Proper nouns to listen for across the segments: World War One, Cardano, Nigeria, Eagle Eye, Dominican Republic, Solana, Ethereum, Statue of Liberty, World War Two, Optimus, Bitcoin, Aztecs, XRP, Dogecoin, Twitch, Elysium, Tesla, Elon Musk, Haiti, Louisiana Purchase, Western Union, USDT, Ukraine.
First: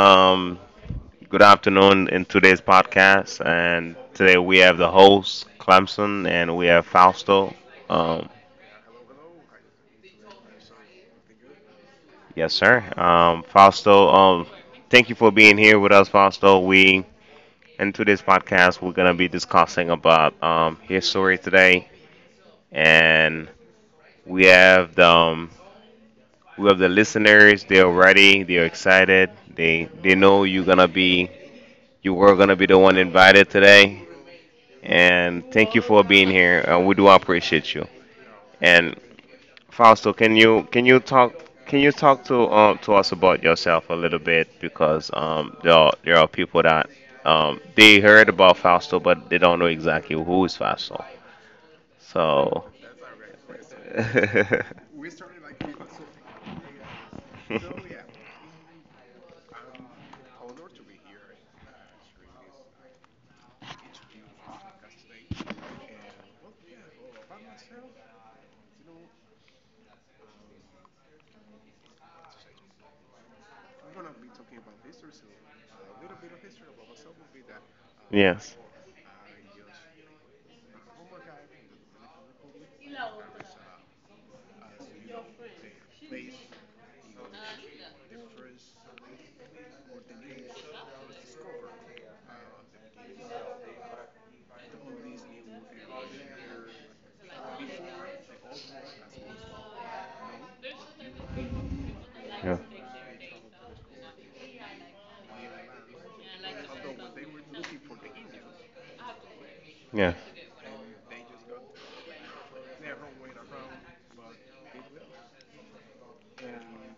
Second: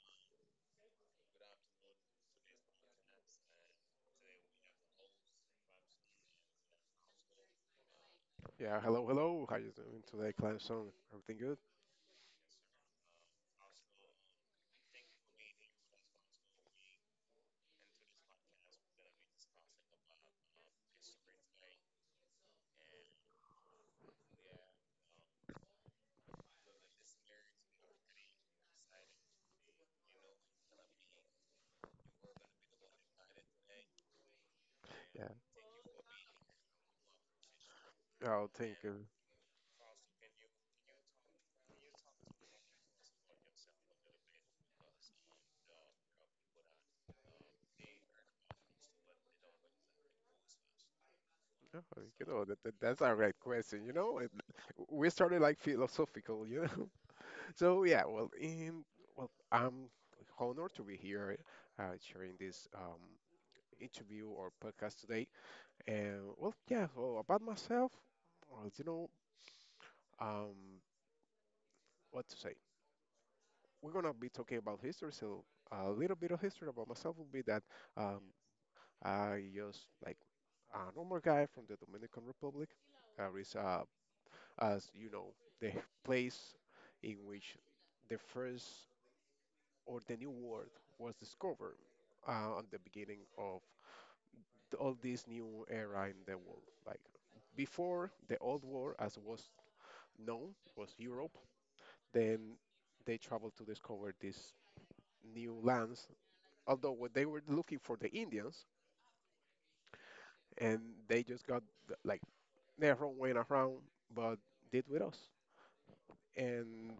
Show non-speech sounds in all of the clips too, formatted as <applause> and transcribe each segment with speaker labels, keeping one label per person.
Speaker 1: Good afternoon in today's podcast, and today we have the host Clemson, and we have Fausto. Um,
Speaker 2: Yeah. Hello. Hello. How you doing today, Clemson? Everything good?
Speaker 1: yes, sir. Fausto. Thank you for being here with us, Fausto. We In today's podcast we're gonna be discussing about history today, and we have the um, we have the listeners. They're ready. They're excited. They know you're gonna be you were gonna be the one invited today. And thank you for being here. We do appreciate you.
Speaker 2: Yeah. Oh, thank
Speaker 1: And
Speaker 2: you.
Speaker 1: Fausto, can you talk to us about yourself a little bit because there are people that they heard about Fausto but they don't know exactly who is Fausto.
Speaker 2: Oh, you know that,
Speaker 1: So
Speaker 2: that that's a right question. You know,
Speaker 1: <laughs>
Speaker 2: we started like philosophical. You know. <laughs> So yeah. Well, I'm honored to be here, uh, sharing this interview or podcast today. And well, yeah. Well, about myself. Well, you know, um, what to say? We're gonna be talking about history. So a little bit of history about myself would be that um.
Speaker 1: yes.
Speaker 2: I just like a normal guy from the Dominican Republic. There is, as you know, the place in which the first or the new world was discovered at the beginning of all this new era in the world. Like before, the old world, as was known, was Europe. Then
Speaker 1: Yeah.
Speaker 2: they traveled to discover these new lands. Although when they were looking for the Indians,
Speaker 1: Yeah.
Speaker 2: and they just got like their own way around, but did with us. And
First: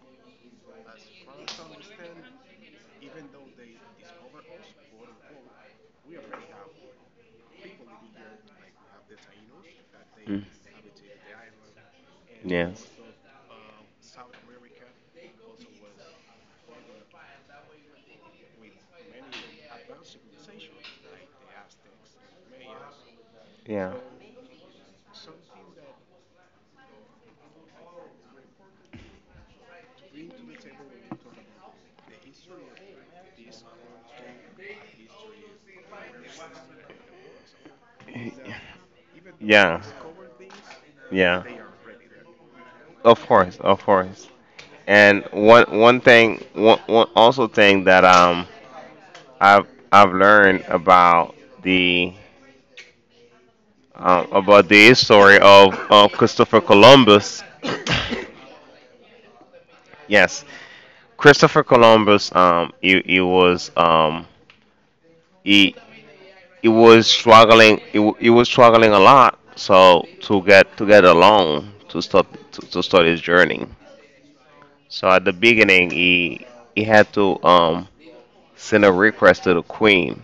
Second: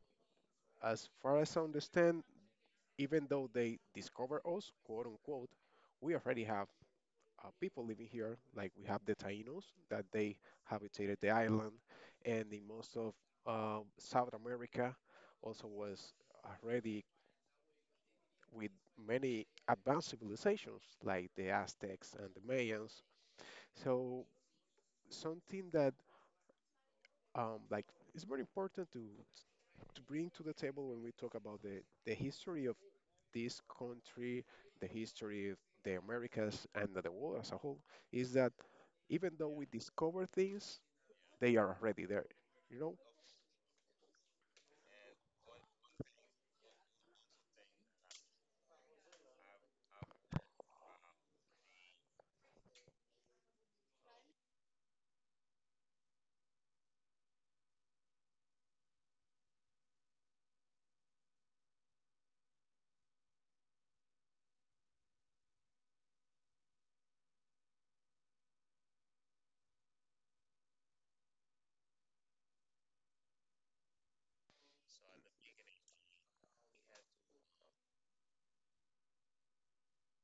Speaker 2: as far as I understand, even though they discover us, quote unquote, we already have people living here. Like we have the Taínos that they
Speaker 1: Mm.
Speaker 2: habitated the island, and in
Speaker 1: Yeah.
Speaker 2: most of South America, also was already with many advanced civilizations like the Aztecs and the Mayans.
Speaker 1: Yeah.
Speaker 2: So something that like it's very important to bring to the table when we talk about the history of this country, the history of the Americas and the world as a whole, is
Speaker 1: Y-
Speaker 2: that even though we
Speaker 1: Yeah.
Speaker 2: discover things,
Speaker 1: Yeah.
Speaker 2: they are already there. You know?
Speaker 1: Of course. Of course. And one also thing that I've learned the about the story of Christopher Columbus. Yes, Christopher Columbus. He was he it was struggling. It was struggling a lot. So to get a loan to start to start his journey. So at the beginning, he had to send a request to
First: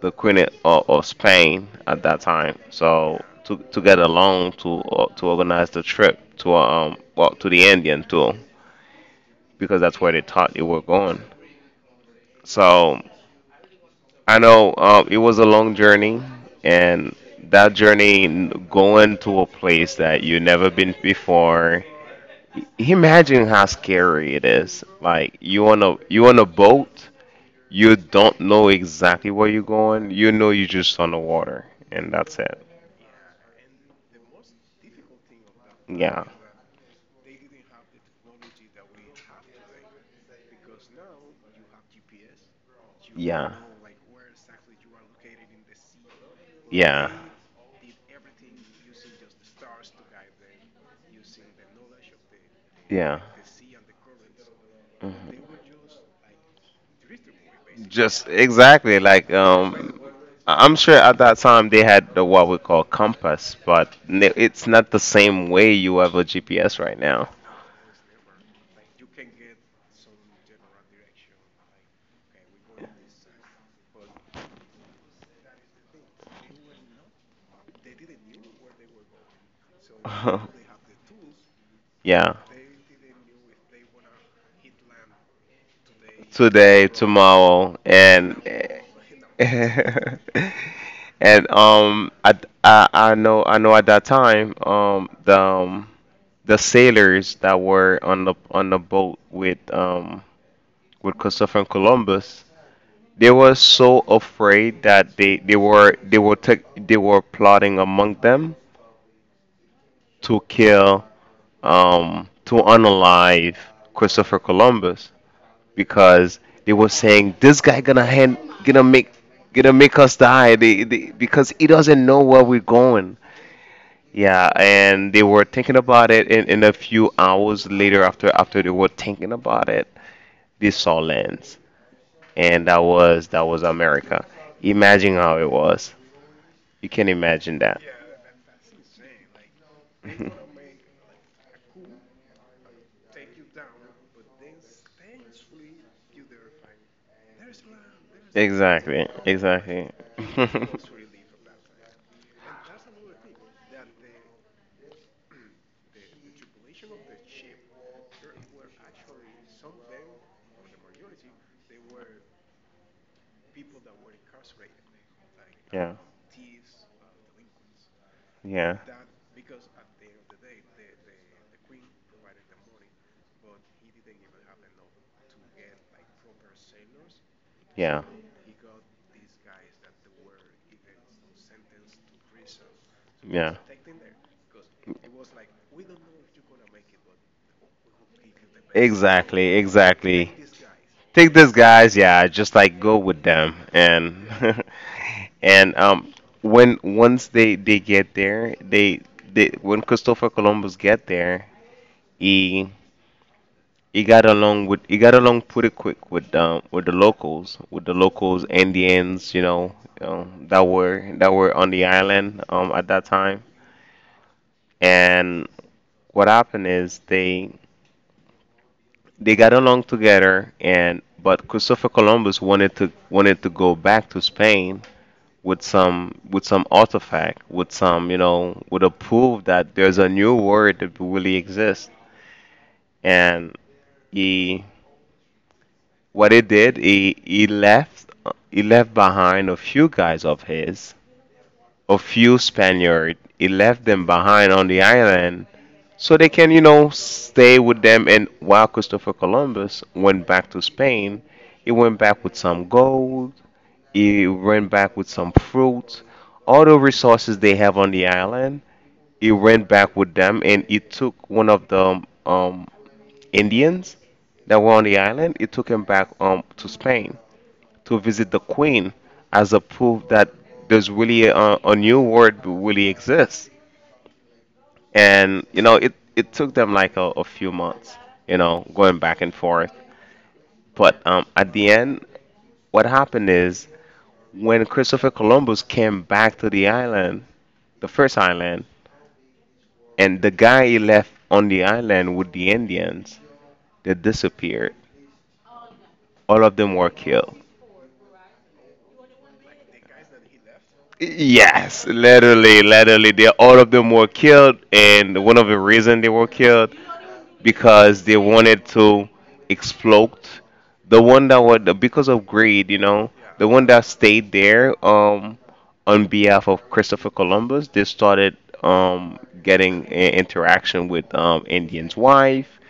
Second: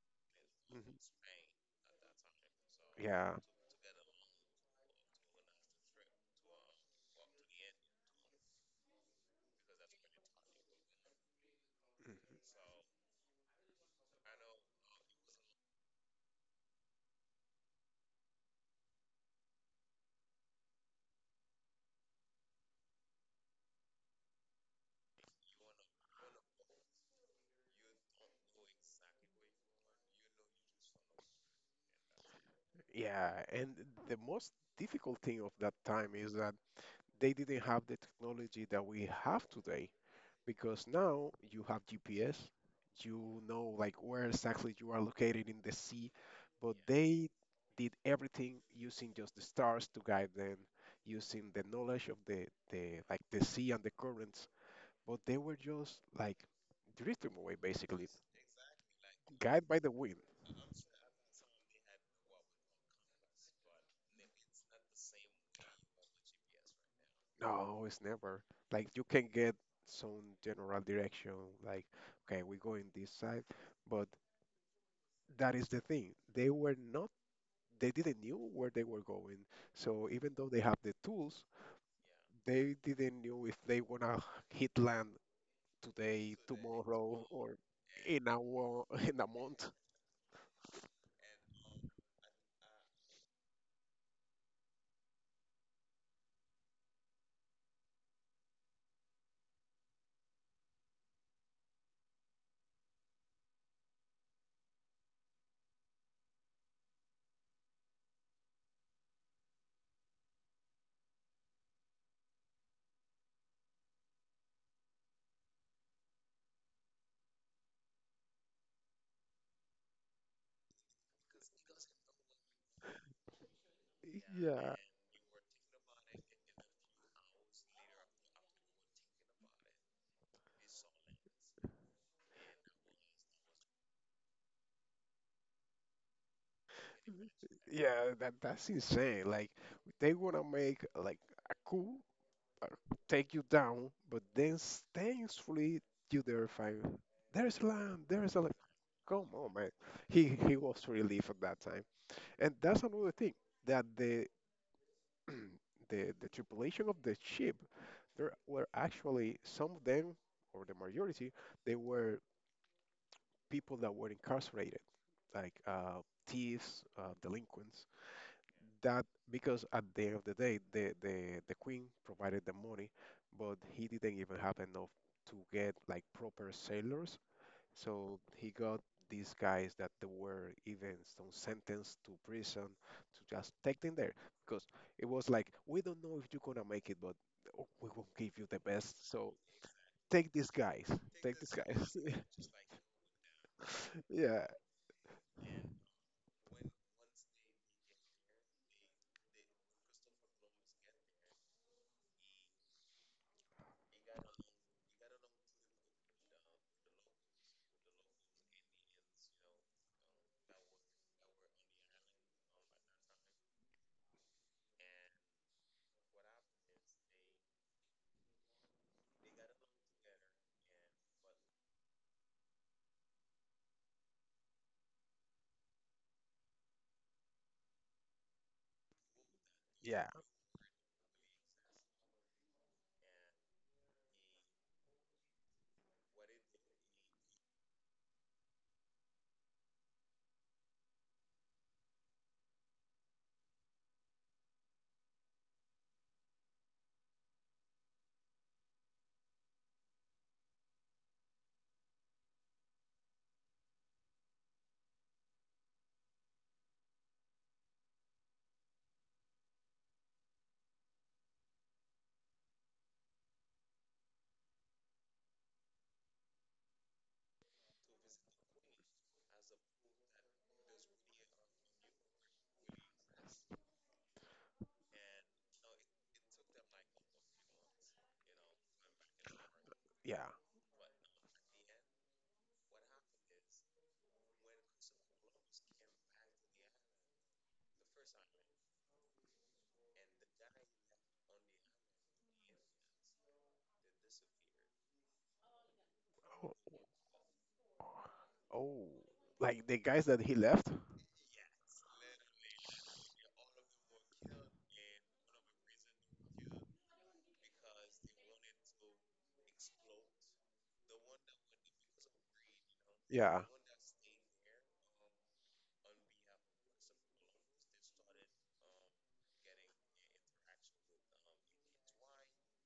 Speaker 1: the queen of
Speaker 2: Mhm.
Speaker 1: Spain at that time. So
Speaker 2: Yeah.
Speaker 1: to get a loan to organize the trip to well to the Indian too, because that's where they thought they were going.
Speaker 2: Mhm.
Speaker 1: So I know, it was a long journey, and that journey going to a place that you never been before. Imagine how scary it is. Like you on a boat, you don't know exactly where you're going. You know you're just on the water, and that's it.
Speaker 2: Yeah, and the most difficult thing of that time
Speaker 1: Yeah,
Speaker 2: is that they didn't have the technology that we have today, because now you have GPS. You
Speaker 1: yeah,
Speaker 2: know like where exactly you are located in the sea, but
Speaker 1: yeah,
Speaker 2: they did everything using just the stars to guide them, using the knowledge of the
Speaker 1: yeah.
Speaker 2: like the sea and the currents, but they
Speaker 1: Mhm.
Speaker 2: were just like drifting away basically,
Speaker 1: Just exactly like
Speaker 2: guided by the wind.
Speaker 1: I'm sure at that time they had the what we call compass, but it's not the same way you have a GPS right now.
Speaker 2: No, it's never like you can get some general direction, like okay, we go in this side, but that is the thing. They were not They didn't knew where they were going. So even though they have the
Speaker 1: <laughs>
Speaker 2: tools,
Speaker 1: Yeah.
Speaker 2: they didn't knew if they wanna hit land today,
Speaker 1: Today,
Speaker 2: tomorrow, or
Speaker 1: tomorrow,
Speaker 2: in
Speaker 1: and
Speaker 2: a <laughs> in a month.
Speaker 1: <laughs> and um, I know I know at that time the sailors that were on the boat with Christopher Columbus, they were so afraid that they were plotting among them to kill to unalive Christopher Columbus because they were saying this guy gonna hand gonna make gonna make us die because he doesn't know where we're going. Yeah,
Speaker 2: Yeah,
Speaker 1: and they were thinking about it, and in a few hours later, after they were thinking about it, they saw lands. And that was America. Imagine how it was. You can imagine that.
Speaker 2: that's insane. Like they wanna make
Speaker 1: <laughs>
Speaker 2: like a coup, uh, take you down, but then thankfully you there find there's land, there's a land.
Speaker 1: Exactly,
Speaker 2: Come on, man.
Speaker 1: exactly.
Speaker 2: He
Speaker 1: <laughs>
Speaker 2: was relieved at that time, and that's another thing that the <clears throat> the tripulation of the ship, there were actually some of them, or the majority, they were people that were incarcerated, like
Speaker 1: Yeah,
Speaker 2: thieves, delinquents.
Speaker 1: yeah,
Speaker 2: That because at the end of the day, the queen provided the money, but he didn't even have enough to get like proper sailors,
Speaker 1: yeah,
Speaker 2: so he got these guys that they were even some sentenced to prison to
Speaker 1: yeah.
Speaker 2: just take them there because it was like we don't know if you're gonna make it, but oh, we will give you the best. So
Speaker 1: Exactly, exactly.
Speaker 2: take
Speaker 1: guys.
Speaker 2: these guys,
Speaker 1: Take
Speaker 2: take
Speaker 1: these
Speaker 2: these
Speaker 1: guys,
Speaker 2: guys.
Speaker 1: yeah, just like go with them
Speaker 2: <laughs>
Speaker 1: and
Speaker 2: Yeah,
Speaker 1: <laughs> and when once they get there, they when Christopher Columbus get there, he got along pretty quick with the locals Indians, you know, that were on the island at that time, and what happened is they got along together, and but Christopher Columbus wanted to go back to Spain with some artifact, with some, you know, with a proof that there's a
Speaker 2: yeah,
Speaker 1: new world that really exists. And he what he did, he left behind a few guys of his, a few Spaniard. He left them behind on the island so they can, you know, stay with them. And while Christopher Columbus went back to Spain, he went back with some gold. He went back with some fruit, all the resources they have on the island. He went back with them, and he took one of the Indians that were on the island. He took him back, to Spain to visit the queen as a proof that there's really a new world really exists. And you know, it took them like a few months, you know, going back and forth.
Speaker 2: yeah.
Speaker 1: But at the end, what happened is when Christopher Columbus came back to the island, the first island, and the guy he left on the island with the Indians, they disappeared. All
Speaker 2: Oh,
Speaker 1: of them were killed.
Speaker 2: oh, like the guys that he left.
Speaker 1: Yes, literally, literally, they all of them were killed, and one of the reason they were killed because they wanted to explode the one that was because of greed, you know. Yeah.
Speaker 2: Yeah.
Speaker 1: The one that stayed there on behalf of Christopher Columbus, they started getting in interaction with Indian's wife,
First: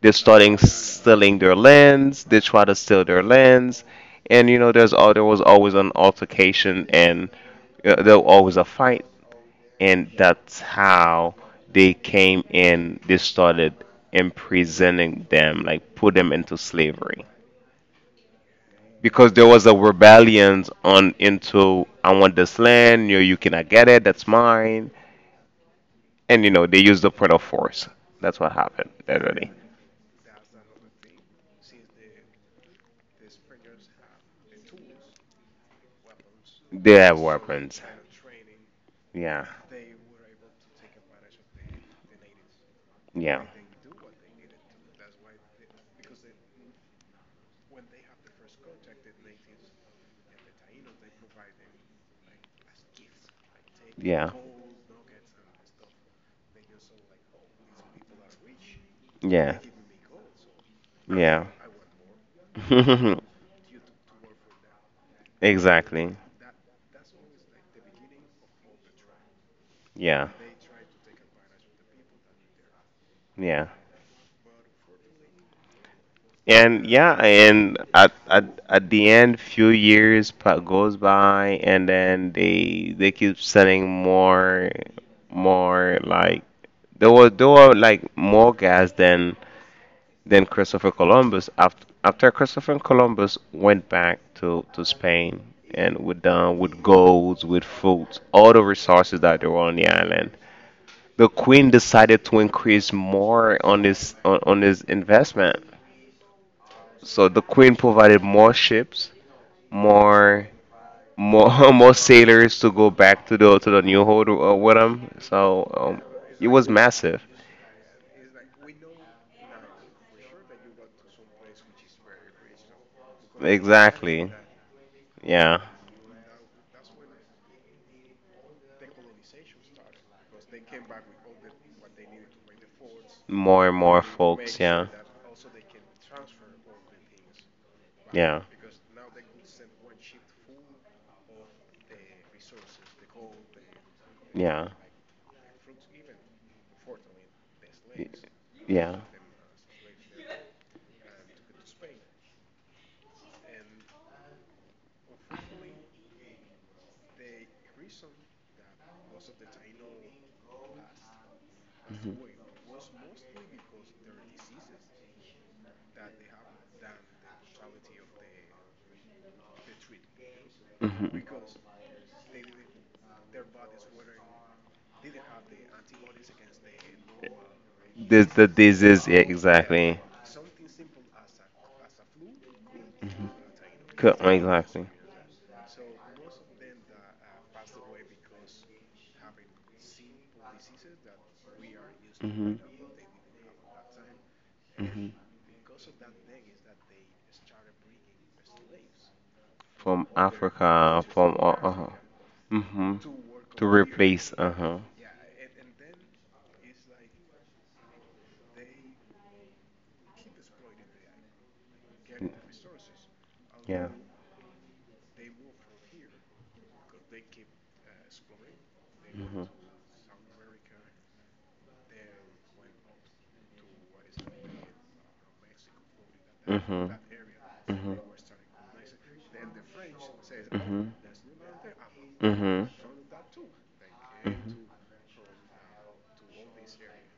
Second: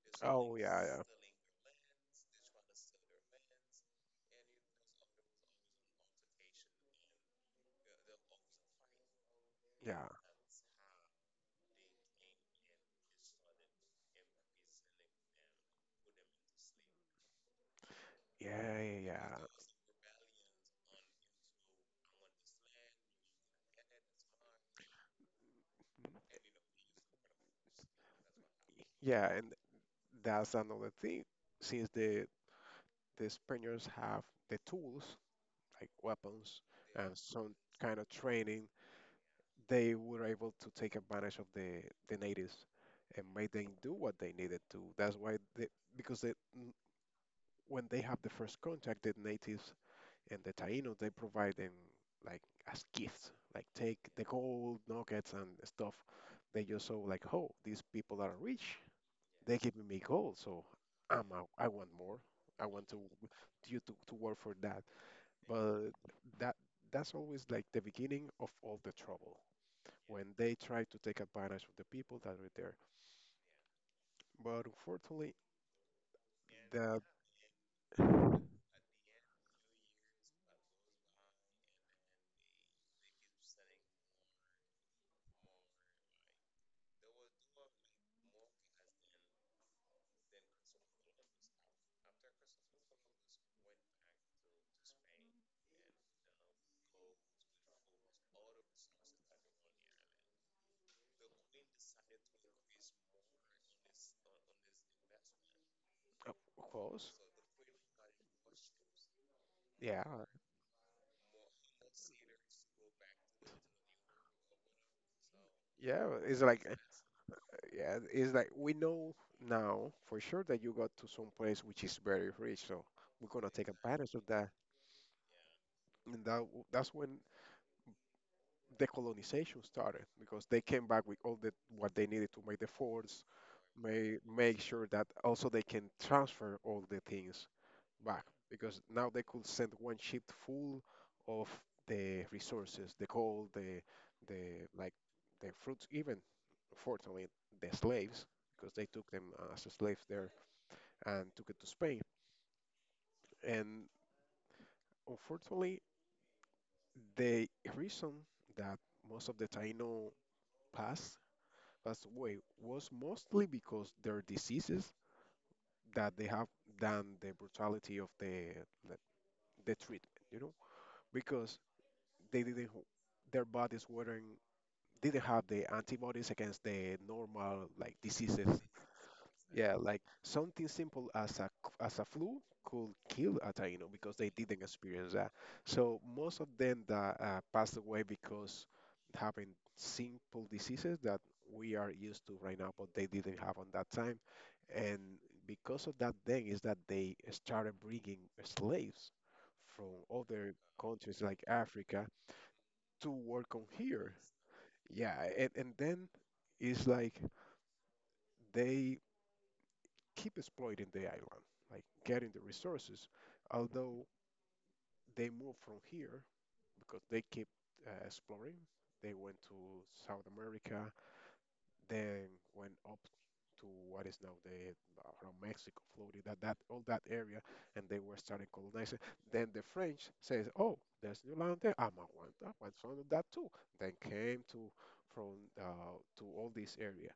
Speaker 1: they're
Speaker 2: Oh
Speaker 1: starting
Speaker 2: yeah, yeah.
Speaker 1: selling their lands. They try to sell their lands, and you know, there was always an altercation, and there was always a fight,
Speaker 2: Yeah.
Speaker 1: and that's how they came in. They started imprisoning them, like put them into slavery
Speaker 2: Yeah, yeah,
Speaker 1: because
Speaker 2: yeah.
Speaker 1: there was a rebellion on into I want this land, you cannot get it, that's mine. And you know, they used the point of force. That's what happened,
Speaker 2: Yeah, and
Speaker 1: literally.
Speaker 2: that's another thing. Since the Spaniards have the tools, like weapons
Speaker 1: They
Speaker 2: and
Speaker 1: have
Speaker 2: some
Speaker 1: weapons.
Speaker 2: kind of training,
Speaker 1: Yeah.
Speaker 2: they were able to take advantage of the natives and
Speaker 1: Yeah.
Speaker 2: made them do what they needed to. That's why they, because when they have the first contact, the natives and the Taínos they provide them like as gifts, like take the
Speaker 1: Yeah.
Speaker 2: gold nuggets and stuff. They just saw like, oh, these people are rich. They're
Speaker 1: Yeah.
Speaker 2: giving me gold, so I'm
Speaker 1: Yeah.
Speaker 2: out. I want more. I want to
Speaker 1: <laughs>
Speaker 2: you to work for that. But
Speaker 1: Exactly.
Speaker 2: that that's always like the beginning of all the trouble when
Speaker 1: Yeah.
Speaker 2: they try to take advantage of the people that are there.
Speaker 1: Yeah.
Speaker 2: But unfortunately,
Speaker 1: And
Speaker 2: that.
Speaker 1: yeah, and at, at the end, few years goes by, and then they keep selling more, more like there were like more guys than Christopher Columbus. After Christopher Columbus went back to Spain and with golds, with fruits, all the resources that there were on the island, the queen decided to increase more on on this investment.
Speaker 2: Of course.
Speaker 1: So the queen provided more ships,
Speaker 2: Yeah,
Speaker 1: more more <laughs> more sailors to go back to the new hold, with them. So
Speaker 2: yeah. It's
Speaker 1: it
Speaker 2: like,
Speaker 1: was massive.
Speaker 2: yeah, it's like we know now for sure that you got to some place which is very rich, so we're gonna take advantage of
Speaker 1: Exactly.
Speaker 2: that.
Speaker 1: Yeah.
Speaker 2: And that that's when decolonization started because they came back with all the what they needed to make the forts,
Speaker 1: More and more
Speaker 2: make make
Speaker 1: folks. Yeah.
Speaker 2: sure that also they can transfer all the things back
Speaker 1: Yeah.
Speaker 2: because now they could send one ship full of the resources, the gold, the
Speaker 1: Yeah.
Speaker 2: like the fruits, even fortunately the slaves because they
Speaker 1: Yeah.
Speaker 2: took them as slaves there and took it to Spain. And unfortunately, the reason that most of the Taino passed passed
Speaker 1: Hmm.
Speaker 2: away was mostly because their diseases that they have than the brutality of the the, the, treatment, you know,
Speaker 1: Hmm.
Speaker 2: because they didn't their bodies weren't didn't have the antibodies against the normal like
Speaker 1: This the
Speaker 2: diseases.
Speaker 1: this is yeah,
Speaker 2: Yeah,
Speaker 1: exactly.
Speaker 2: like something simple as a as a flu could
Speaker 1: Mhm.
Speaker 2: kill a Taino because they didn't
Speaker 1: Exactly.
Speaker 2: experience that. So most of them that passed away because having simple diseases that we are used to
Speaker 1: Hmm.
Speaker 2: right now, but they didn't have on that time. And
Speaker 1: Hmm.
Speaker 2: because of that, then is that they started bringing slaves from
Speaker 1: From
Speaker 2: other
Speaker 1: Africa,
Speaker 2: countries
Speaker 1: from
Speaker 2: like
Speaker 1: uh huh.
Speaker 2: Africa
Speaker 1: Hmm.
Speaker 2: to work
Speaker 1: To
Speaker 2: on here.
Speaker 1: replace uh huh.
Speaker 2: Yeah, and then it's like they keep exploiting the island, like getting the resources,
Speaker 1: Yeah.
Speaker 2: although they move from here because they keep exploring. They
Speaker 1: Hmm.
Speaker 2: went
Speaker 1: Hmm.
Speaker 2: to South America, then went up to what is now the around Mexico, Florida, that, that
Speaker 1: Hmm.
Speaker 2: all that area, and
Speaker 1: Hmm.
Speaker 2: they were starting colonizing. Then the French says, "Oh, there's new land there. I'm gonna want
Speaker 1: Hmm.
Speaker 2: that.
Speaker 1: Hmm.
Speaker 2: Want some of that too." Then came to from to all this area.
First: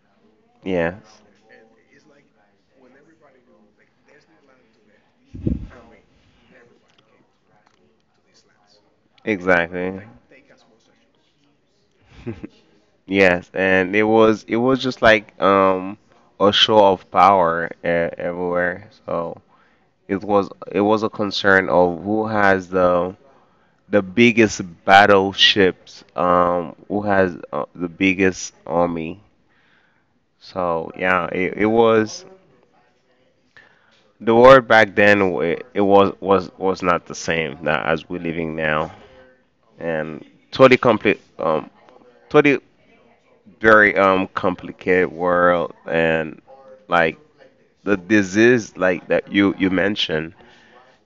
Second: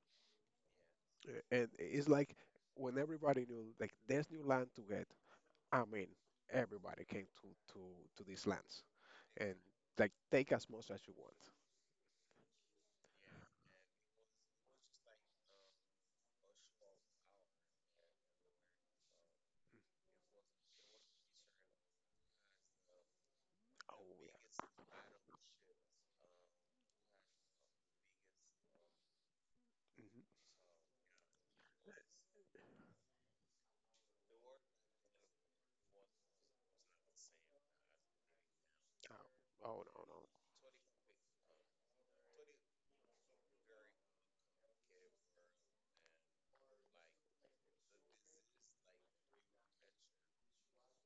Speaker 1: Yes.
Speaker 2: And it's like when everybody knew like there's new land to get. I mean, everybody came to to these lands, and
Speaker 1: Exactly.
Speaker 2: like take as much as you want.
Speaker 1: <laughs> Yes, and it was just like a show of power e everywhere. So it was a concern of who has the biggest
Speaker 2: Oh
Speaker 1: battleships, who has the biggest army.
Speaker 2: yeah.
Speaker 1: So yeah, it was the world back then. It was was not the same now as we're living now,
Speaker 2: Oh, oh no,
Speaker 1: and totally complete totally very complicated world, and like the disease like that you mentioned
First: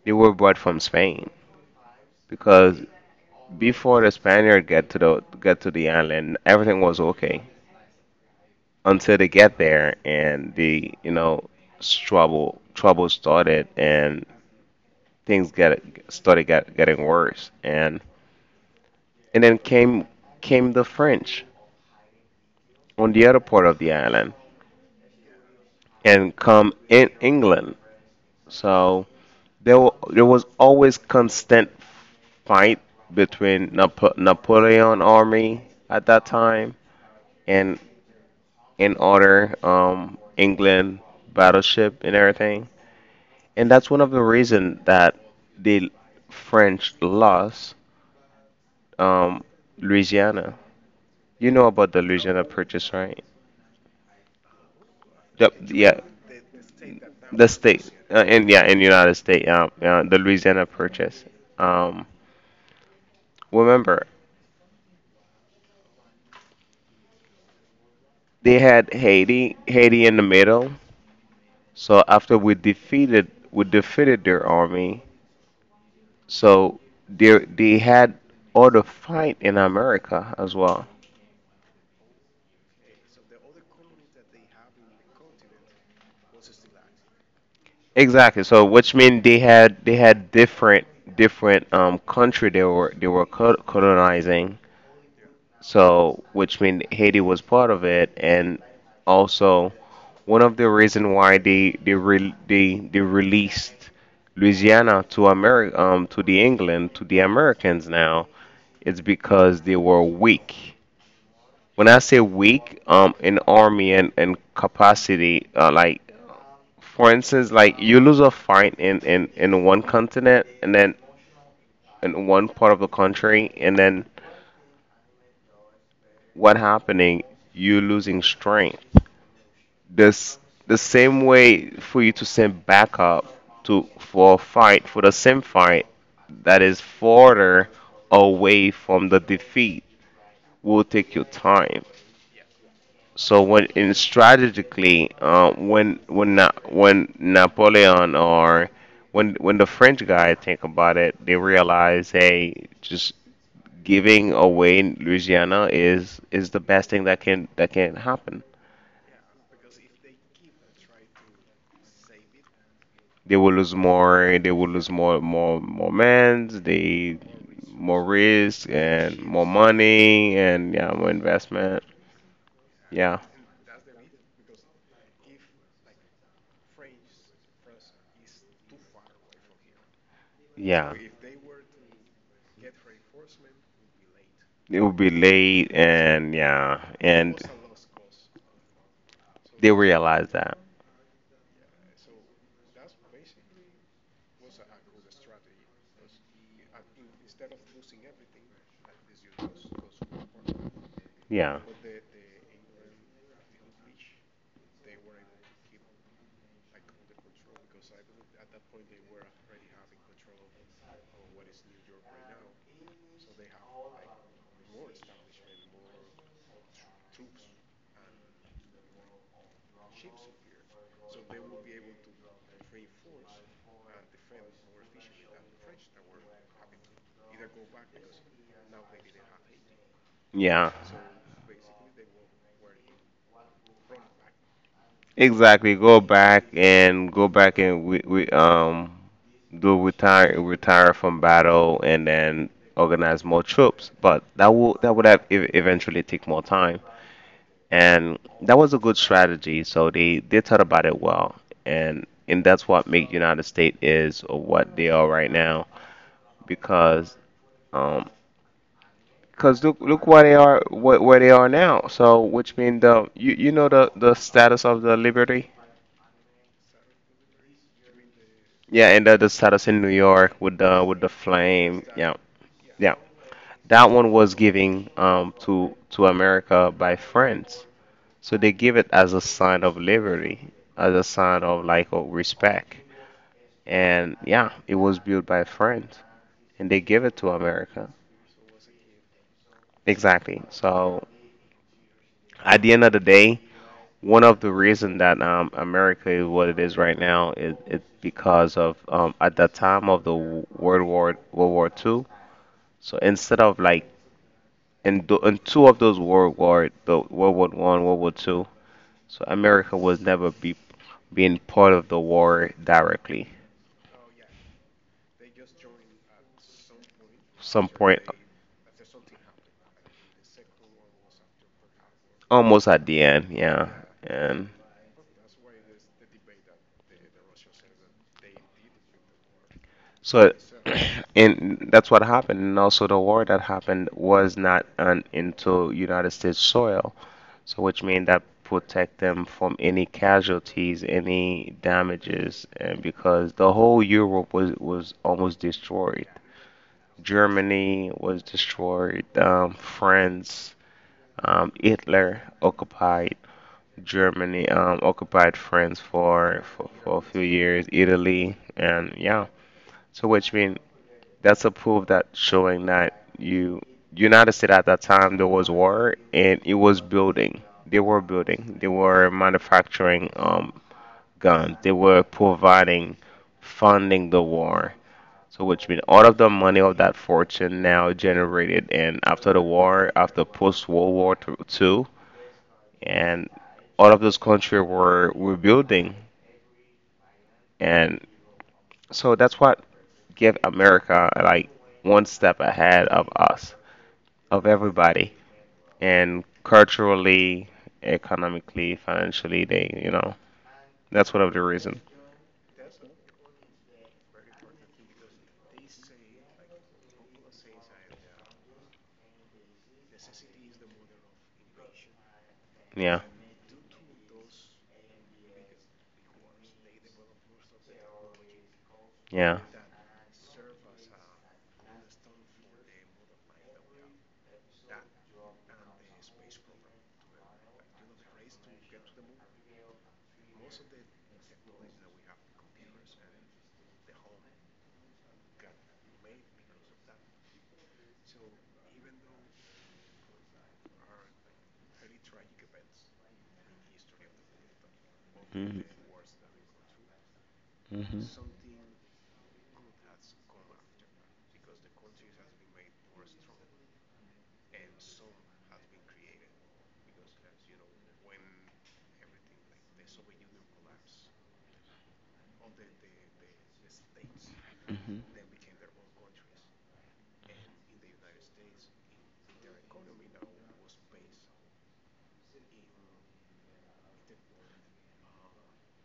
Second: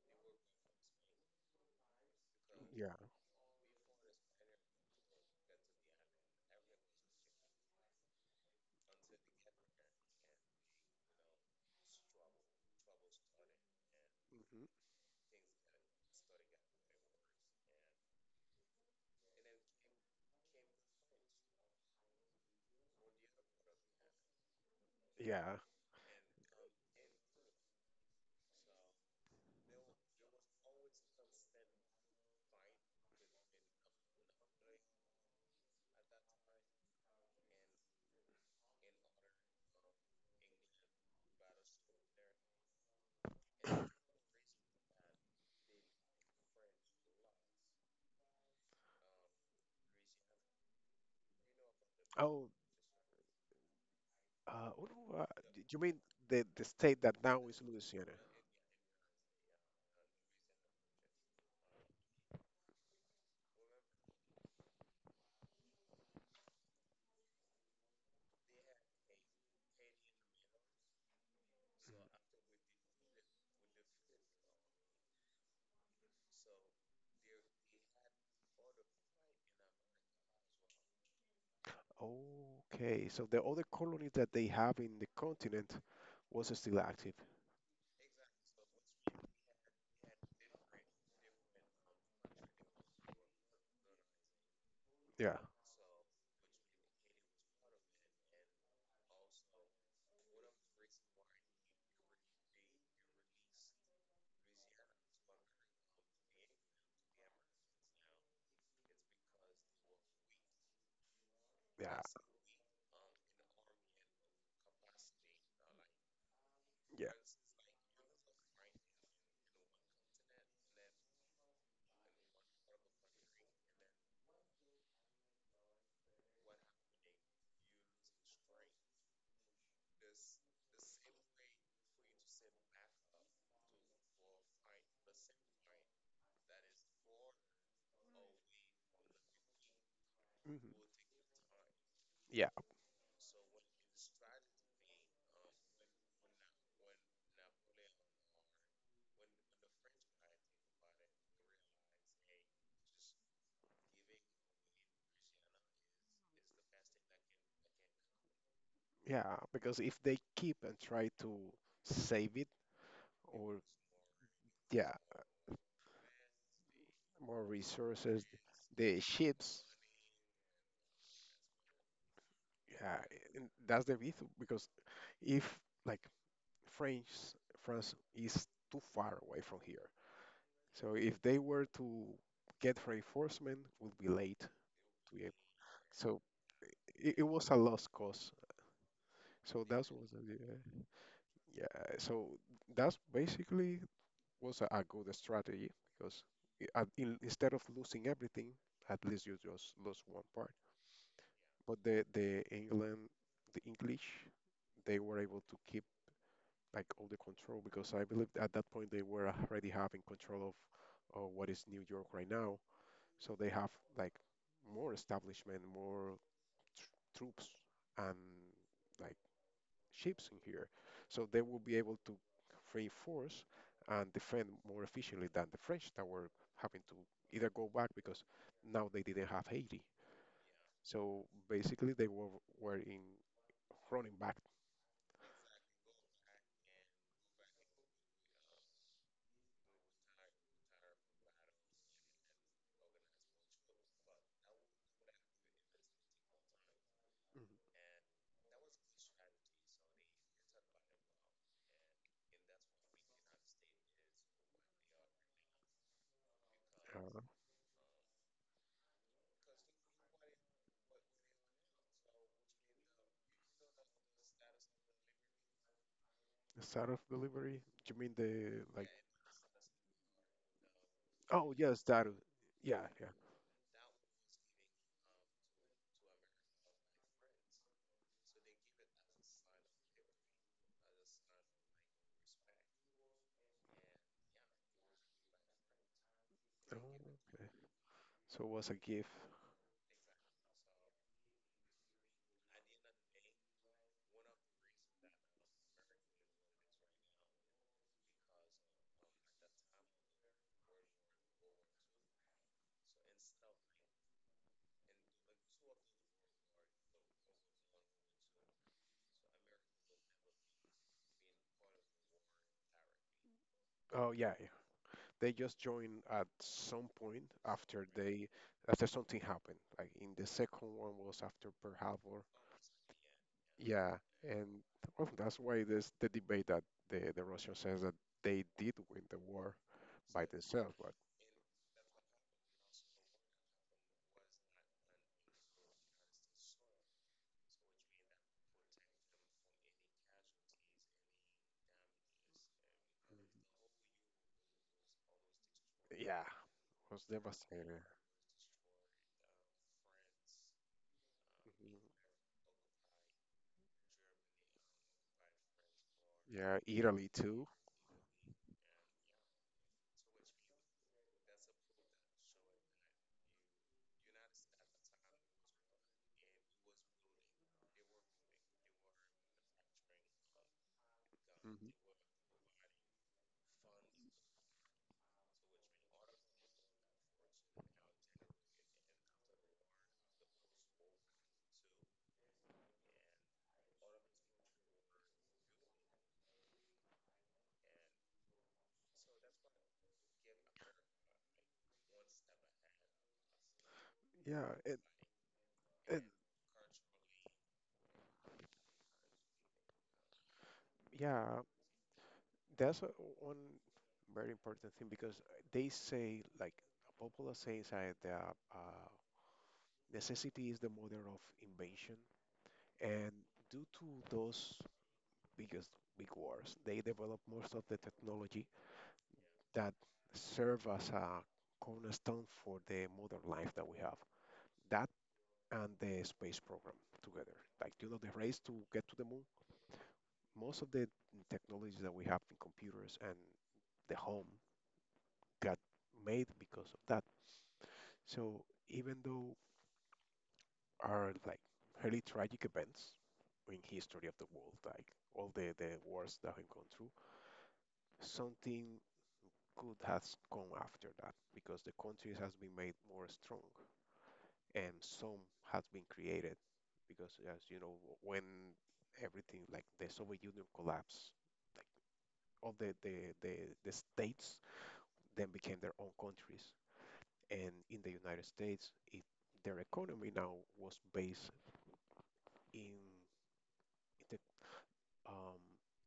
Speaker 1: they were brought from Spain,
Speaker 2: no.
Speaker 1: because
Speaker 2: Yeah.
Speaker 1: before the Spaniard get to the island, everything was okay until they get there, and the you know trouble started, and
Speaker 2: Hmm.
Speaker 1: things get started getting worse, and then came the French on the other part of the island,
Speaker 2: Yeah.
Speaker 1: and come in England. So there, there was always constant fight between Napoleon army at that time, and other, England battleship and everything. And that's one of the reason that the French lost, um, Louisiana. You know about the Louisiana
Speaker 2: Oh,
Speaker 1: Purchase, right?
Speaker 2: Uruguay.
Speaker 1: Yep,
Speaker 2: You mean
Speaker 1: yeah,
Speaker 2: the state that now
Speaker 1: the
Speaker 2: is
Speaker 1: state,
Speaker 2: Louisiana?
Speaker 1: in yeah, in the United States, yeah, the Louisiana Purchase. Um, remember, they had Haiti, Haiti in the middle. So after we defeated their army, so they had other fight in America as well.
Speaker 2: Okay, so the other colony that they have in the continent was still active.
Speaker 1: Exactly. So which means they had different different country they were colonizing.
Speaker 2: Yeah.
Speaker 1: So which means Haiti was part of it, and also one of the reason why they re- they released Louisiana to America to the England to the Americans now, it's because they were weak. When
Speaker 2: Yeah.
Speaker 1: I say weak, in army and capacity, like
Speaker 2: Yeah.
Speaker 1: for instance, like you lose a fight in in one continent, and then in one part of the country, and then what happening? You losing strength. This the same way for you to send backup to for a fight for the same fight that is further away from the defeat
Speaker 2: Mhm.
Speaker 1: will take your time. So when in strategically, when when Napoleon, or when the French guy think about it, they realize, hey, just giving away Louisiana is the best thing that can happen.
Speaker 2: Yeah, because if they keep and try to save it
Speaker 1: They will
Speaker 2: or
Speaker 1: lose more. They will lose
Speaker 2: yeah,
Speaker 1: more mans. They
Speaker 2: more
Speaker 1: more
Speaker 2: resources,
Speaker 1: risk
Speaker 2: the
Speaker 1: and more
Speaker 2: ships,
Speaker 1: money, and yeah, more investment.
Speaker 2: yeah,
Speaker 1: Yeah,
Speaker 2: and that's the issue because if like France, France is too far away from here. So
Speaker 1: yeah.
Speaker 2: if they were to get reinforcement, would be late to
Speaker 1: It will be
Speaker 2: be able.
Speaker 1: late,
Speaker 2: So
Speaker 1: and yeah,
Speaker 2: it
Speaker 1: and.
Speaker 2: was a lost cause. So
Speaker 1: They
Speaker 2: that was
Speaker 1: realize that.
Speaker 2: yeah. So that's basically was a good strategy because instead of losing everything, at least you just lose one part.
Speaker 1: Yeah.
Speaker 2: But the England, the English, they were able to keep like all the control because I believe at that point they were already having control of what is New York right now. So they have like more establishment, more tr troops, and like ships in here. So they will be able to reinforce and defend more efficiently than the French that were having to either go back because now they didn't have Haiti.
Speaker 1: Yeah.
Speaker 2: So basically, were in running back.
Speaker 1: Exactly. Go back and go back, and we do retire from battle, and then organize more troops. But that will that would have eventually take more time.
Speaker 2: Mhm.
Speaker 1: And that was a good strategy. So they thought about it well. And that's what make United States is or what they are right now,
Speaker 2: Uh,
Speaker 1: because um cause look, look where they are, where they are now. So, which means the you, you know the status of the Liberty.
Speaker 2: the start of delivery? Do you mean the like?
Speaker 1: Yeah, and the status in New York with the
Speaker 2: Oh yes,
Speaker 1: flame.
Speaker 2: that.
Speaker 1: Yeah,
Speaker 2: Yeah,
Speaker 1: yeah.
Speaker 2: yeah.
Speaker 1: That one was giving to America by France. So they give it as a sign of liberty, as a sign of like of respect. And yeah, it was built by France, and they give
Speaker 2: Oh,
Speaker 1: it to
Speaker 2: okay.
Speaker 1: America.
Speaker 2: So it was a gift.
Speaker 1: Exactly. So at the end of the day. One of the reason that America is what it is right now is it's because of at that time of the World War Two. So instead of like in, in two of those World War, the World War One, World War Two, so America was never be being part of the war directly.
Speaker 2: Oh yeah, they just joined at some point
Speaker 1: Some
Speaker 2: after
Speaker 1: point
Speaker 2: they after something happened. Like in the second one was after Pearl Harbor.
Speaker 1: almost at the end, yeah,
Speaker 2: Yeah, and
Speaker 1: and.
Speaker 2: well, that's why there's the debate that the Russian says that they did win the war by
Speaker 1: So
Speaker 2: themselves, but
Speaker 1: and that's what happened, and also the war that happened was not on into United States soil. So which mean that protect them from any casualties, any damages, and because the whole Europe was almost destroyed.
Speaker 2: yeah, it was devastating.
Speaker 1: Germany was destroyed. France,
Speaker 2: Mhm.
Speaker 1: Hitler occupied Germany, occupied France
Speaker 2: Yeah,
Speaker 1: for a
Speaker 2: Italy
Speaker 1: few
Speaker 2: too.
Speaker 1: years. Italy, and yeah. So which mean that's a proof that showing that you United States at that time there was war and it was building. They were building. They were manufacturing guns.
Speaker 2: Hmm.
Speaker 1: They were providing funding the war. So which means all of the money of that fortune now generated and after the war, after post World War Two, and all of those countries were rebuilding, and so that's what gave America like one step ahead of us,
Speaker 2: Yeah,
Speaker 1: of
Speaker 2: and,
Speaker 1: everybody.
Speaker 2: and
Speaker 1: And culturally, economically, financially, they, that's one of
Speaker 2: yeah.
Speaker 1: the reason.
Speaker 2: That's a- One very important thing because they say, like a popular saying, is that necessity is the mother of invention.
Speaker 1: Yeah,
Speaker 2: And due to those biggest big wars, they develop most of the technology
Speaker 1: yeah.
Speaker 2: that serve as a cornerstone for the modern life that we have. That and the space program together. Like, you know, the race to get to the moon. Most of the technologies that we have in computers and the home got made because of that. So even though are like really tragic events in history of the world, like all
Speaker 1: Hmm.
Speaker 2: the wars that have gone through,
Speaker 1: Hmm.
Speaker 2: something could has come after that because the country has been made more strong and some has been created because as you know when everything like the Soviet Union collapsed, like all the, the states then became their own countries. And in the United States, their economy now was based in the, um,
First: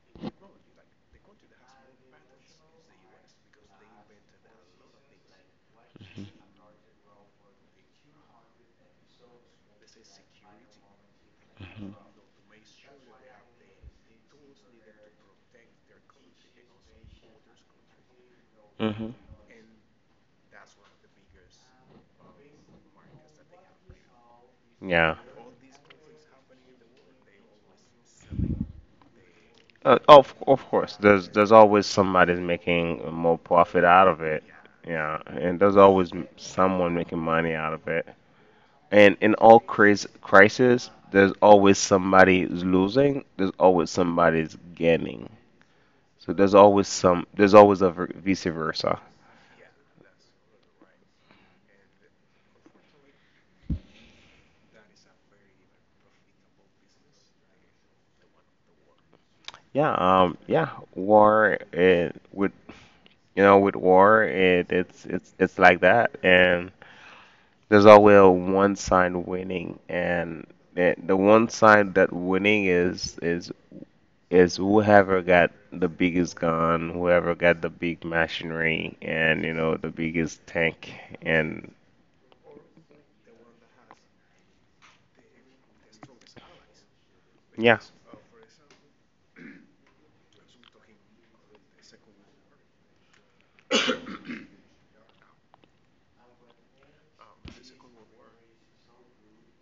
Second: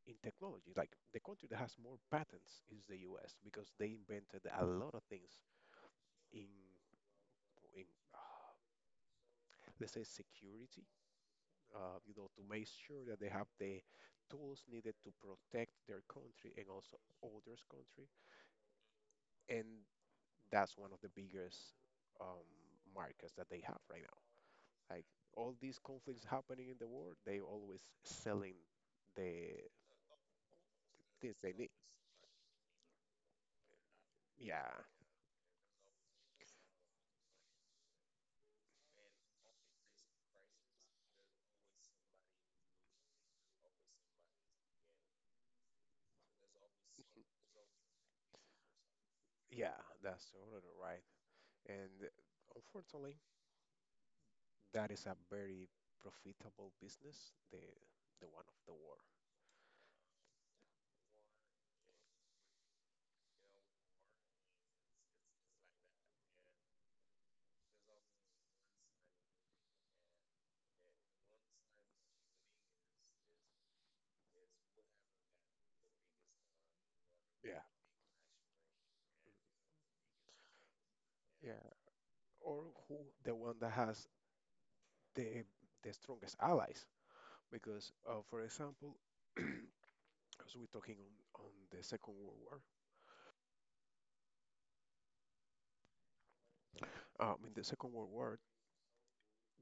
Speaker 2: in technology. Like the country that has more patents is the U.S. because they invented a lot of things in in uh, let's say security.
Speaker 1: Hmm.
Speaker 2: You know, to make sure that they have the tools needed to protect their country and also others' country.
Speaker 1: Hmm.
Speaker 2: And that's one of the biggest um, markets that they have right now. Like
Speaker 1: Yeah.
Speaker 2: all these conflicts happening in the world, they always selling the
Speaker 1: Of course, there's
Speaker 2: things
Speaker 1: there's
Speaker 2: they need.
Speaker 1: always somebody's making more profit out of it.
Speaker 2: Yeah,
Speaker 1: Yeah, and there's always someone making money out of it. And in all crisis, there's always somebody who's losing. There's always somebody's gaining. So there's always some. There's always a
Speaker 2: <laughs>
Speaker 1: vice versa.
Speaker 2: yeah, that's totally right. And unfortunately, that is a very profitable business, the one of the war.
Speaker 1: Yeah, yeah, war it with with war it it's like that, and there's always one side winning, and the one side that winning is whoever got the biggest gun, whoever
Speaker 2: Yeah,
Speaker 1: got the big machinery, and the biggest tank
Speaker 2: yeah.
Speaker 1: and
Speaker 2: Or who the one that has the strongest allies?
Speaker 1: yeah.
Speaker 2: Because, for example, <clears throat> because we're talking on the Second World War. In the Second World War,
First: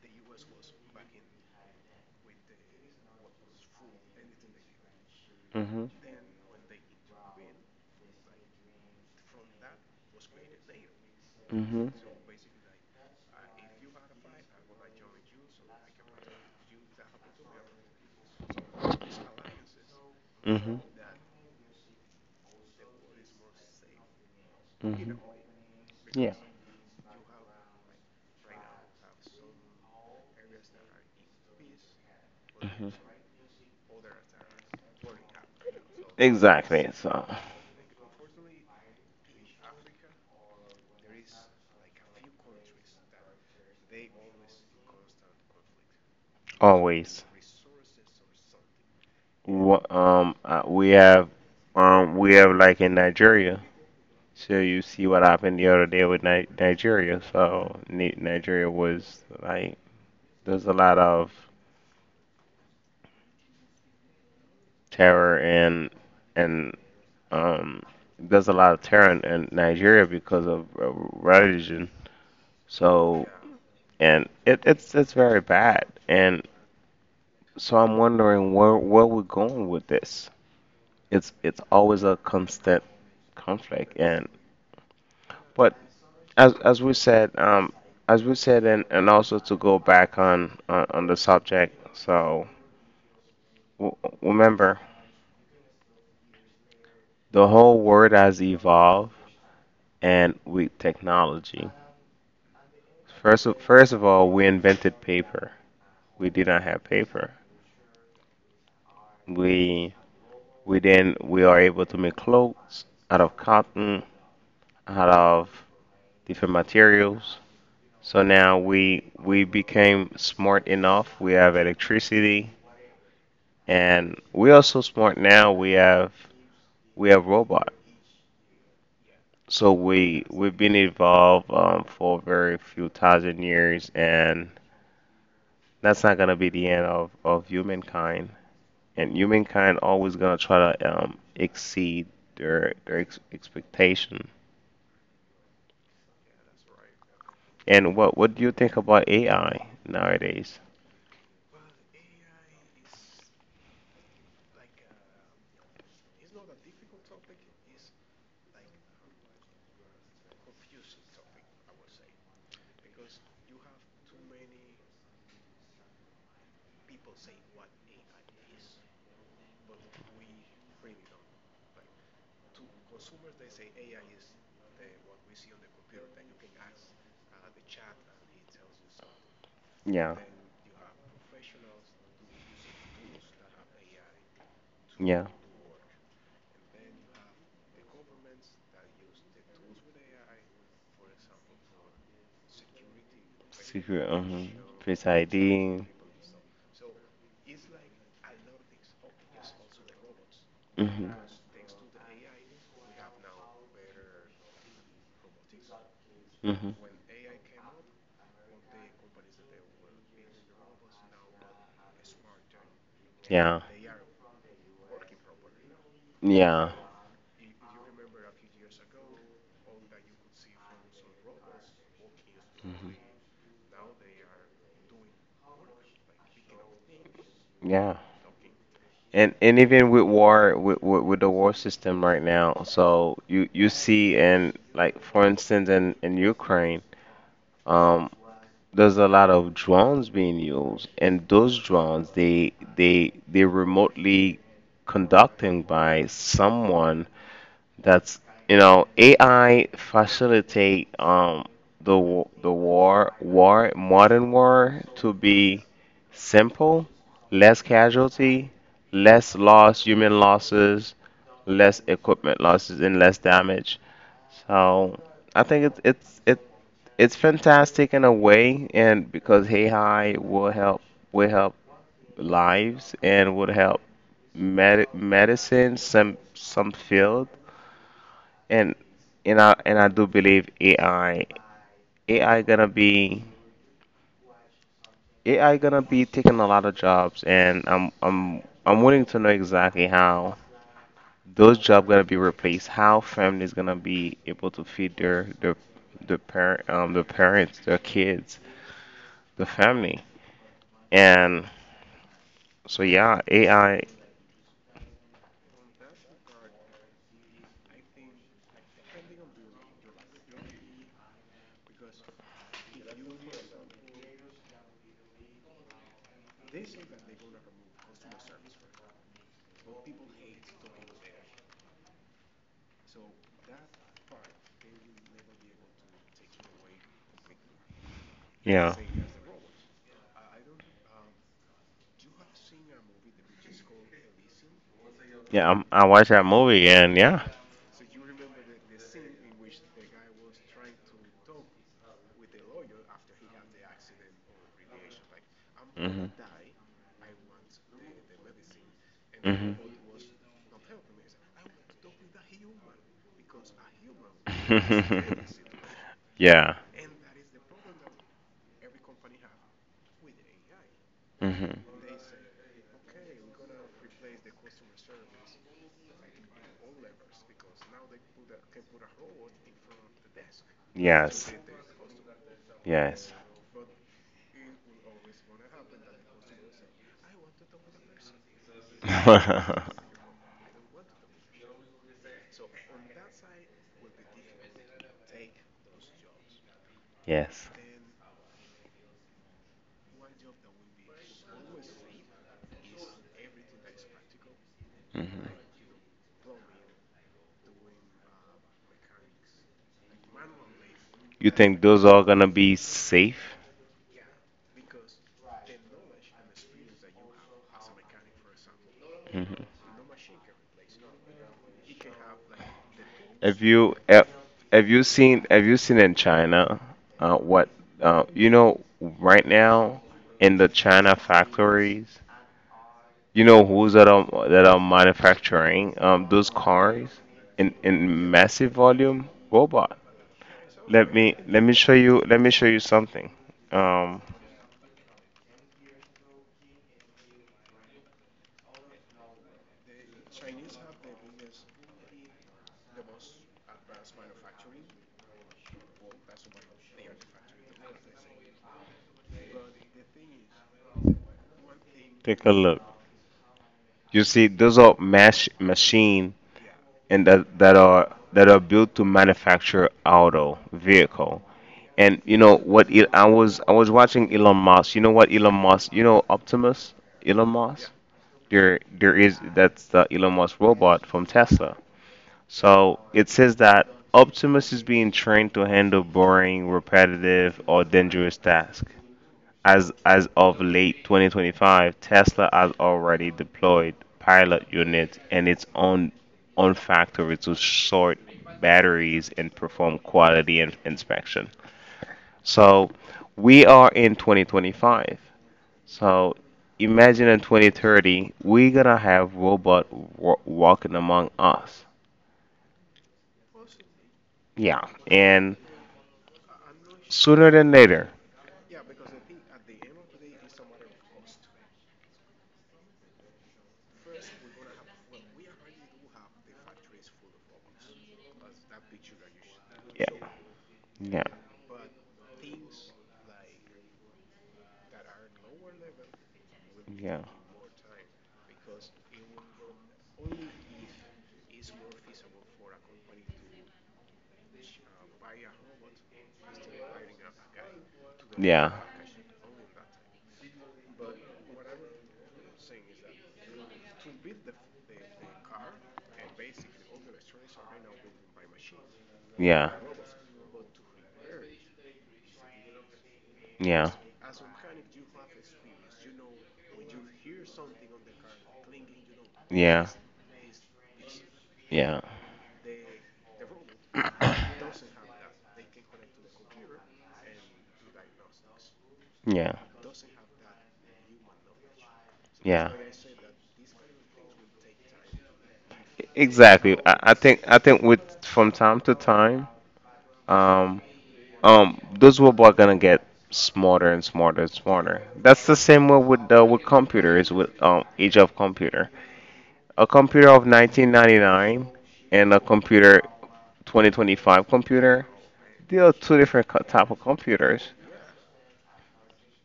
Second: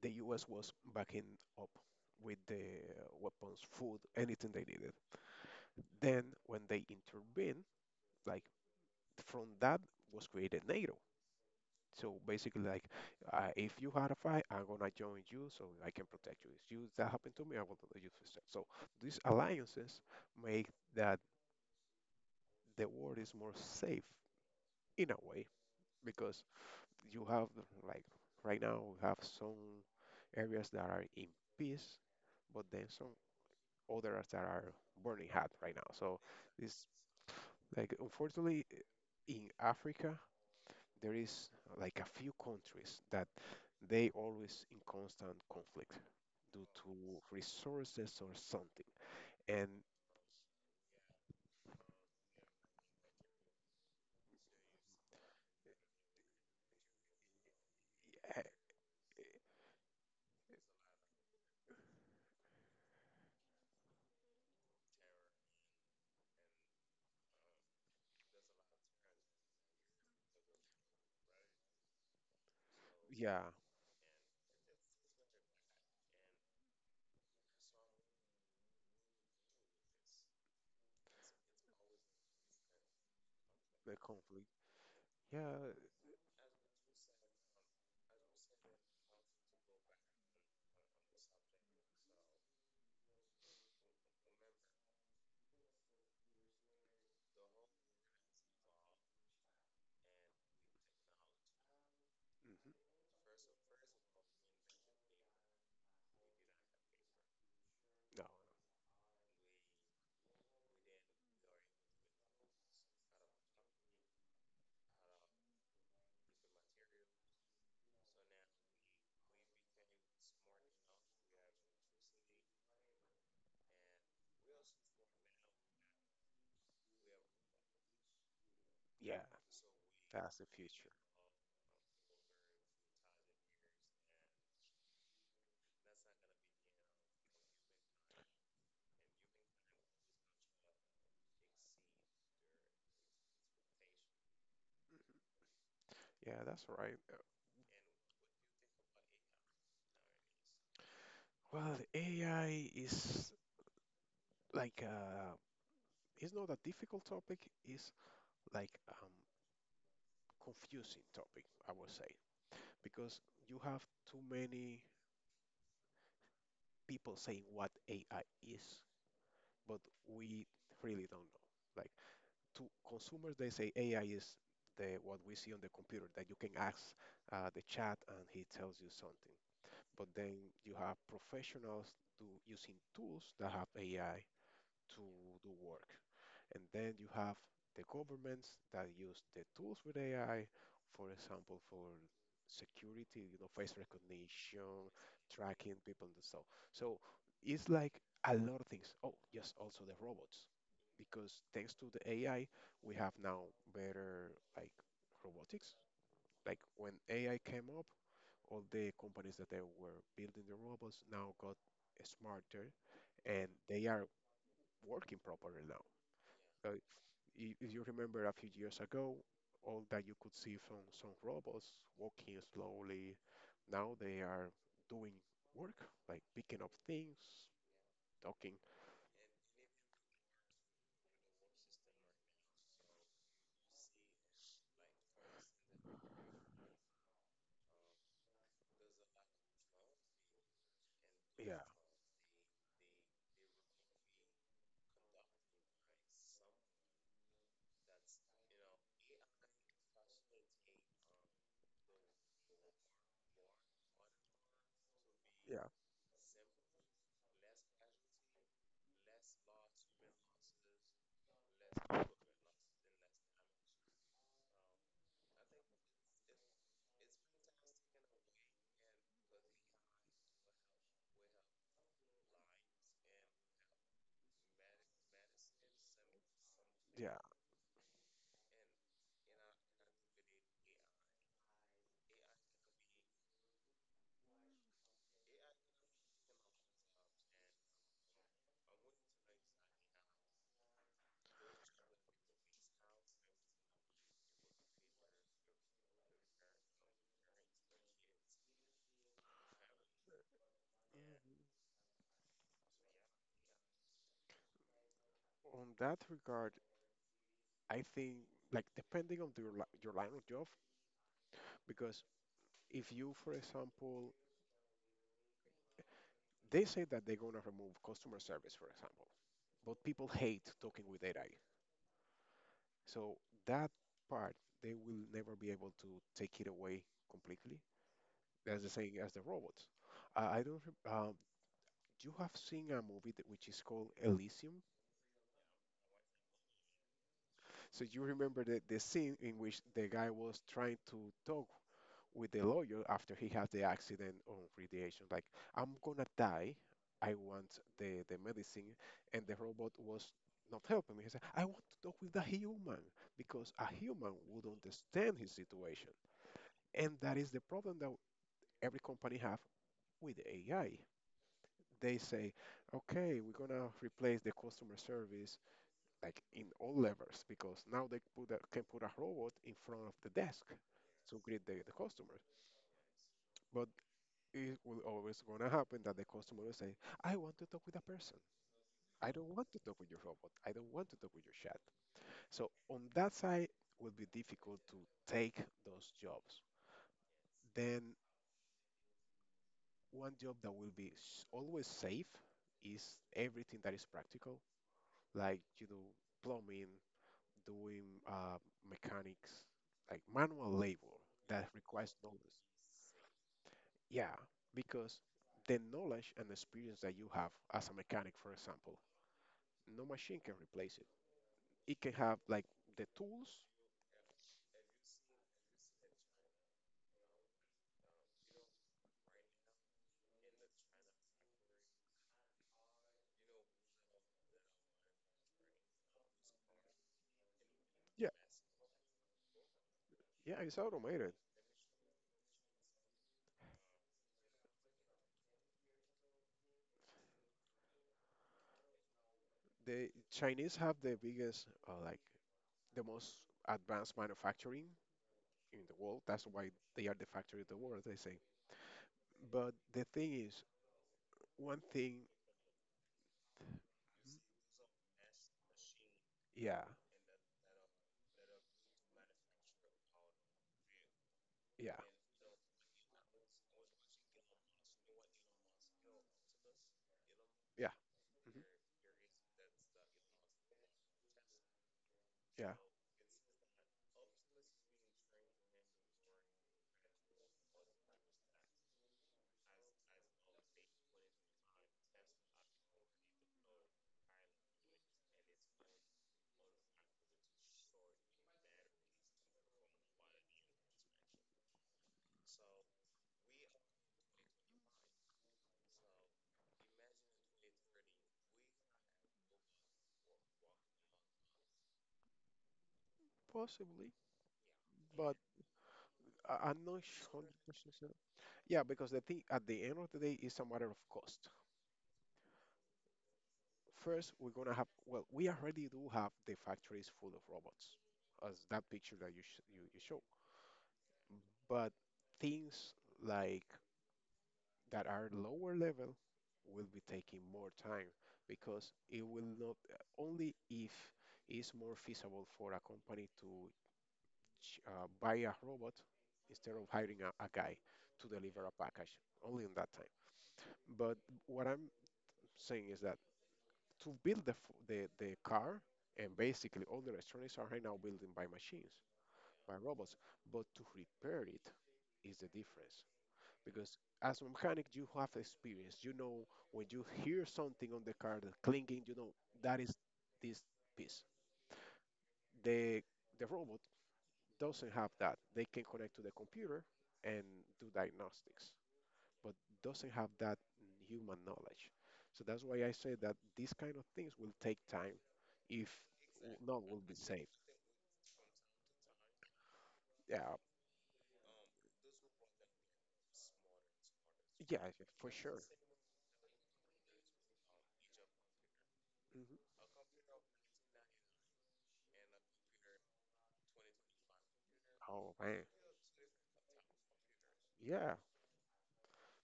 Speaker 2: the U.S. was backing up with the weapons, food, anything they needed.
Speaker 1: Mhm.
Speaker 2: Then, when they intervened, like from that was created NATO.
Speaker 1: Mhm.
Speaker 2: So basically, if you had a fight, I'm gonna join you so I can protect you. If you that happened to me, I will let you protect. So these alliances make
Speaker 1: Mhm.
Speaker 2: that the world is more safe in
Speaker 1: Mhm.
Speaker 2: a way
Speaker 1: Yeah.
Speaker 2: because you have like right now we have some areas that are in peace, but then
Speaker 1: Mhm.
Speaker 2: some others that are burning hot right now. So this
Speaker 1: Exactly. So
Speaker 2: like unfortunately in Africa there is like a few countries that they always in constant conflict due to
Speaker 1: always.
Speaker 2: resources or something. And
Speaker 1: What, we have like in Nigeria. So you see what happened the other day with Ni Nigeria. So Ni
Speaker 2: uh,
Speaker 1: Nigeria was like there's a lot of terror and and um there's a lot of terror in Nigeria because of religion. So
Speaker 2: yeah,
Speaker 1: and it's very bad. And so I'm wondering where we're going with this. It's always a constant conflict
Speaker 2: the
Speaker 1: and
Speaker 2: conflict. Yeah, mhm,
Speaker 1: but as we said, and also to go back on the subject. So w- remember, the whole world has evolved, and with technology. First of all, we invented paper. We did not have paper.
Speaker 2: no,
Speaker 1: We we then we are able to make clothes out of cotton, out of different materials. So now we became smart enough. We have electricity, and we are so smart now. We have robot.
Speaker 2: yeah,
Speaker 1: So we
Speaker 2: that's the
Speaker 1: we've been
Speaker 2: future.
Speaker 1: evolved for very few thousand years, and that's not gonna be the end of humankind. And humankind always gonna try to exceed their expectation.
Speaker 2: Yeah, that's right.
Speaker 1: And what do you think about AI nowadays?
Speaker 2: Well, AI is like uh, it's not a difficult topic. It's like um, confusing topic, I would say, because you have too many people saying what AI is, but we really don't know. Like to consumers, they say AI is the what we see on the computer that you can ask the chat and he tells you something. But
Speaker 1: Yeah,
Speaker 2: then you have professionals do using tools that have AI to
Speaker 1: yeah,
Speaker 2: do work. And then you have the governments that use the tools with AI, for example, for security, you know, face
Speaker 1: secret, mhm.
Speaker 2: recognition,
Speaker 1: Face
Speaker 2: tracking
Speaker 1: ID,
Speaker 2: people and so. So it's like a lot of things. Oh, yes, also the robots,
Speaker 1: hmm,
Speaker 2: because thanks to the AI, we have now better like robotics. Like
Speaker 1: hmm,
Speaker 2: when AI came up, all the companies that they were building the robots now got smarter and
Speaker 1: yeah,
Speaker 2: they are working properly now.
Speaker 1: yeah,
Speaker 2: Uh, if you remember a few years ago, all that you could see from some robots walking
Speaker 1: hmm,
Speaker 2: slowly, now they are doing work, like picking up things,
Speaker 1: yeah.
Speaker 2: talking.
Speaker 1: And even with war with the war system right now, so you see in like for instance in Ukraine, um, there's a lot of drones being used, and those
Speaker 2: Yeah,
Speaker 1: drones they remotely conducting by someone that's AI facilitate the war war modern war to be
Speaker 2: yeah,
Speaker 1: simple, less casualty, less loss, human losses, less equipment losses, and less damage. So I think it's fantastic in a way, and because AI will help will help lives, and would help medicine, some
Speaker 2: yeah.
Speaker 1: fields, and and I do believe AI AI gonna be AI gonna be taking a lot of jobs, and I'm willing to know exactly how those jobs gonna be replaced, how families gonna be able to feed the parents, their kids, the family, and so yeah, AI,
Speaker 2: On that regard, I think like depending on your line of job, because if you, for example, they say that they're gonna remove customer service, for example, but people hate talking with AI. So that part, they will never be able to take it away completely. That's the
Speaker 1: yeah,
Speaker 2: same as the robots. I don't. Rem- you have seen a movie that, which is called Elysium.
Speaker 1: yeah, I watched that movie, and yeah.
Speaker 2: So you remember the scene in which the guy was trying to talk with the lawyer after he had the accident on radiation. Like, I'm gonna
Speaker 1: Mhm.
Speaker 2: die. I want the medicine, and the
Speaker 1: Mhm.
Speaker 2: robot was not helping me. He said, I want to talk with a human because a human would understand his situation.
Speaker 1: <laughs> Yeah.
Speaker 2: And that is the problem that every company have with AI.
Speaker 1: Hmm.
Speaker 2: They say, okay, we're gonna replace the customer service like in all levels because now they put a, can put a robot in front of the desk to
Speaker 1: Yes.
Speaker 2: greet the customers.
Speaker 1: Yes.
Speaker 2: But it will always going to happen that the customer will say, I want to talk with a person. I don't want to
Speaker 1: <laughs>
Speaker 2: talk with your robot. I don't want to talk with your chat. So on that side will be difficult to take those jobs.
Speaker 1: Yes.
Speaker 2: Then one job that will be always safe is everything that is practical,
Speaker 1: Hmm.
Speaker 2: like you know, plumbing, doing mechanics, like manual labor
Speaker 1: You
Speaker 2: that
Speaker 1: think those
Speaker 2: requires
Speaker 1: are gonna
Speaker 2: knowledge.
Speaker 1: be safe?
Speaker 2: Yeah, because the knowledge and experience that you have as a mechanic, for example,
Speaker 1: Hmm.
Speaker 2: no machine can replace it. It can have like the tools.
Speaker 1: Have you have, have you seen in China, what, right now in the China factories? You know who's that are manufacturing those cars in
Speaker 2: Yeah,
Speaker 1: in massive volume? Robot.
Speaker 2: yeah, it's automated.
Speaker 1: Let me show you let me show you something. Um,
Speaker 2: The Chinese have the biggest, like the most advanced manufacturing in the world. That's why they are the factory of the world, they say. But the thing is, one thing,
Speaker 1: take a look. You see, those are mash machine,
Speaker 2: yeah,
Speaker 1: and that are built to manufacture auto vehicle.
Speaker 2: yeah,
Speaker 1: And you know what? I was watching Elon Musk. You know what Elon Musk? You know Optimus? Elon
Speaker 2: yeah,
Speaker 1: Musk?
Speaker 2: mhm,
Speaker 1: There is that's the Elon Musk robot from Tesla.
Speaker 2: yeah,
Speaker 1: So it says that Optimus is being trained to handle boring, repetitive, or dangerous tasks. As of late 2025, Tesla has already deployed pilot units in its own factory to sort batteries and perform quality inspection. So we are in 2025. So imagine in 2030, we're gonna have robot walking among us.
Speaker 2: possibly.
Speaker 1: Yeah,
Speaker 2: But
Speaker 1: and
Speaker 2: I'm not
Speaker 1: sooner than later.
Speaker 2: 100%. Yeah, because the thing at the end of the day is a matter of cost. First, we're gonna have, well, we already do have the factories full of robots, as that picture that you show.
Speaker 1: Yeah, showed. Yeah.
Speaker 2: But things like that are lower level will
Speaker 1: We.
Speaker 2: be
Speaker 1: Yeah.
Speaker 2: taking
Speaker 1: Uh,
Speaker 2: more time because it will not only if it's more feasible for a company to buy a robot instead of hiring a guy to
Speaker 1: the.
Speaker 2: deliver
Speaker 1: Yeah.
Speaker 2: a package, only in that time. But what I'm saying is that to build the car, and basically all the electronics are right now building by machines,
Speaker 1: We. Yeah,
Speaker 2: by robots, but to repair it is the difference.
Speaker 1: already. Yeah, yeah,
Speaker 2: Because
Speaker 1: exist.
Speaker 2: as a mechanic, you have experience. You know when you hear something on the car, the clinking, you know
Speaker 1: Yeah,
Speaker 2: that
Speaker 1: yeah.
Speaker 2: is
Speaker 1: So
Speaker 2: this piece. The the robot doesn't have that. They can connect to the computer and do diagnostics but doesn't have that human knowledge.
Speaker 1: that's.
Speaker 2: So that's
Speaker 1: Yeah. Why?
Speaker 2: why I say that these kind of things will take time if
Speaker 1: We. Exactly.
Speaker 2: none
Speaker 1: I
Speaker 2: will be
Speaker 1: already think
Speaker 2: saved.
Speaker 1: I exist, think with from time to time,
Speaker 2: Yeah,
Speaker 1: um, those robots are gonna get smarter and smarter and
Speaker 2: yeah,
Speaker 1: smarter.
Speaker 2: yeah, for
Speaker 1: That's the
Speaker 2: sure.
Speaker 1: same way with computers, with age of computer.
Speaker 2: Hmm.
Speaker 1: A computer of 1999 and a computer 2025 computer,
Speaker 2: Oh man,
Speaker 1: they are two different type of computers.
Speaker 2: yeah,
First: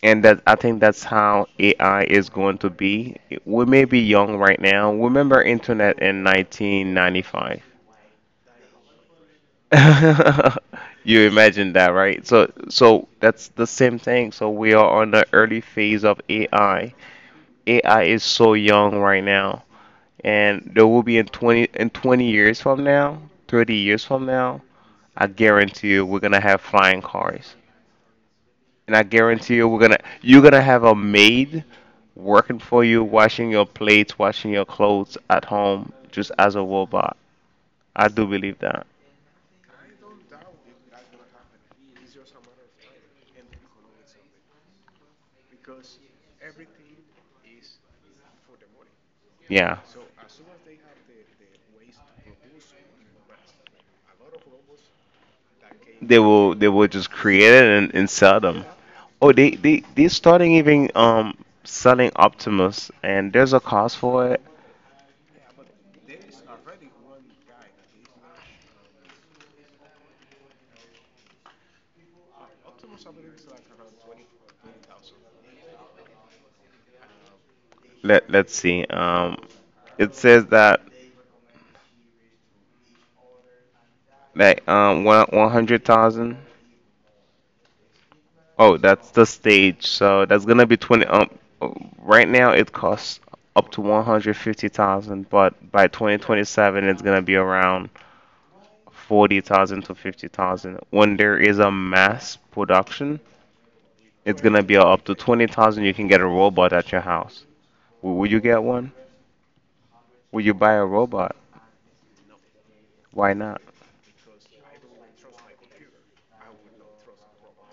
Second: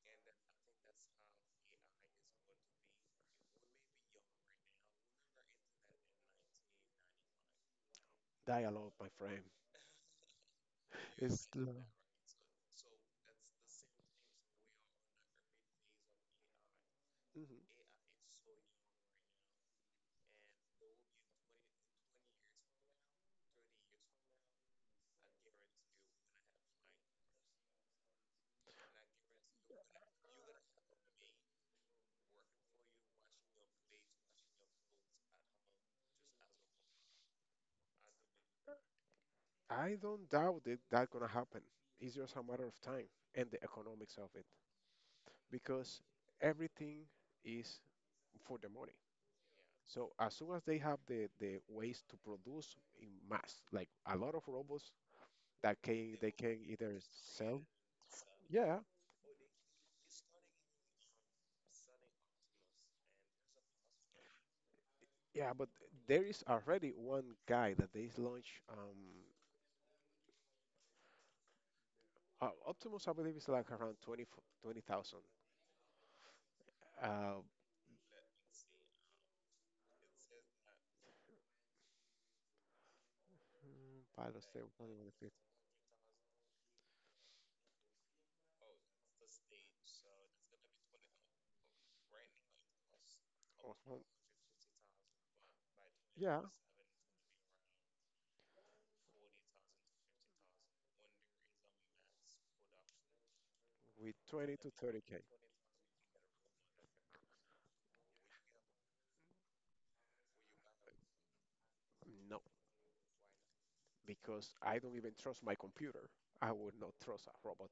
Speaker 1: And that I think that's how AI is going to be. We may be young right now. Remember internet in 1995.
Speaker 2: dialogue, my friend.
Speaker 1: <laughs>
Speaker 2: <laughs>
Speaker 1: You
Speaker 2: It's
Speaker 1: imagine
Speaker 2: l-
Speaker 1: that, right? So that's the same thing. So we are on the early phase of AI.
Speaker 2: Mhm.
Speaker 1: AI is so young right now, and there will be in 20 years from now, 30 years from now. I guarantee you we're gonna have flying cars. And I guarantee you we're gonna you're gonna have a maid working for you, washing your plates, washing your clothes at home, just as a robot. I do believe that.
Speaker 2: I don't doubt that that's gonna happen. It's just a matter of time and the economics of it, because everything is for the money.
Speaker 1: Yeah.
Speaker 2: So as soon as they have the ways to produce in mass, like a lot of robots that can they can
Speaker 1: They will
Speaker 2: either
Speaker 1: just create
Speaker 2: sell.
Speaker 1: it, and sell them.
Speaker 2: Yeah,
Speaker 1: Oh, they starting even selling Optimus, and there's a cost for it.
Speaker 2: yeah, but there is already one guy that they launch. Optimus, I believe, is like around 20, 20,000. Uh, mm,
Speaker 1: Let's see. It says that
Speaker 2: pilots, they
Speaker 1: like
Speaker 2: one of the fifth.
Speaker 1: one hundred thousand. Oh, that's the stage. So that's gonna be 20. Right now it costs up to
Speaker 2: Uh-huh.
Speaker 1: 150,000, but by twenty
Speaker 2: Yeah,
Speaker 1: twenty seven it's gonna be around 40,000 to 50,000. When there is a mass production.
Speaker 2: with
Speaker 1: It's
Speaker 2: 20
Speaker 1: gonna
Speaker 2: to
Speaker 1: be up to
Speaker 2: 30K.
Speaker 1: 20,000. You can get a robot at your house. Would you get one? Would you buy a robot?
Speaker 2: No,
Speaker 1: Why not?
Speaker 2: because I don't even trust my computer. I would not trust a robot.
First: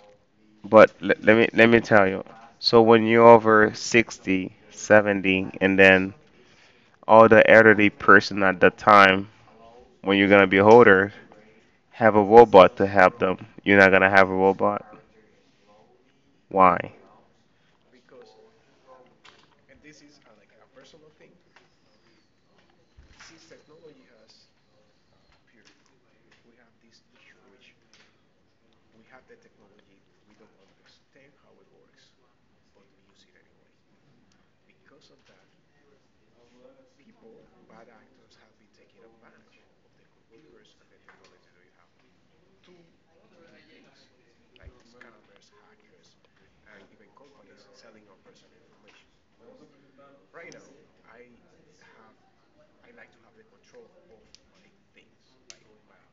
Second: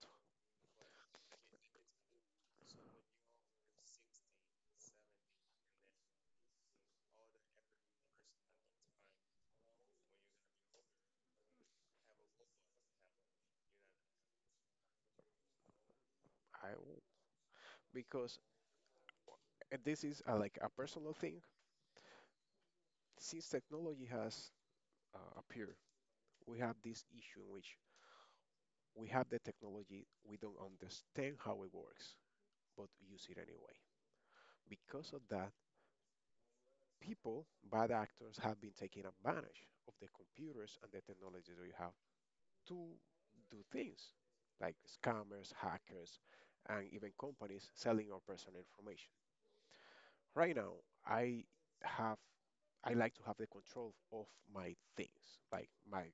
Speaker 1: But let me tell you. So when you're over 60, 70, and then all the elderly person at the time when you're gonna be older have a robot to help them. You're not gonna have a robot.
Speaker 2: I
Speaker 1: Why?
Speaker 2: would, because and this is like a personal thing. Since technology has appeared, we have this issue in which we have the technology, we don't understand how it works, but use it anyway. Because of that, people, bad actors, have been taking advantage of the computers and the technology that we have, to do things like scammers, hackers, and even companies selling our personal information. Right now, I have I like to have the control of my things, like my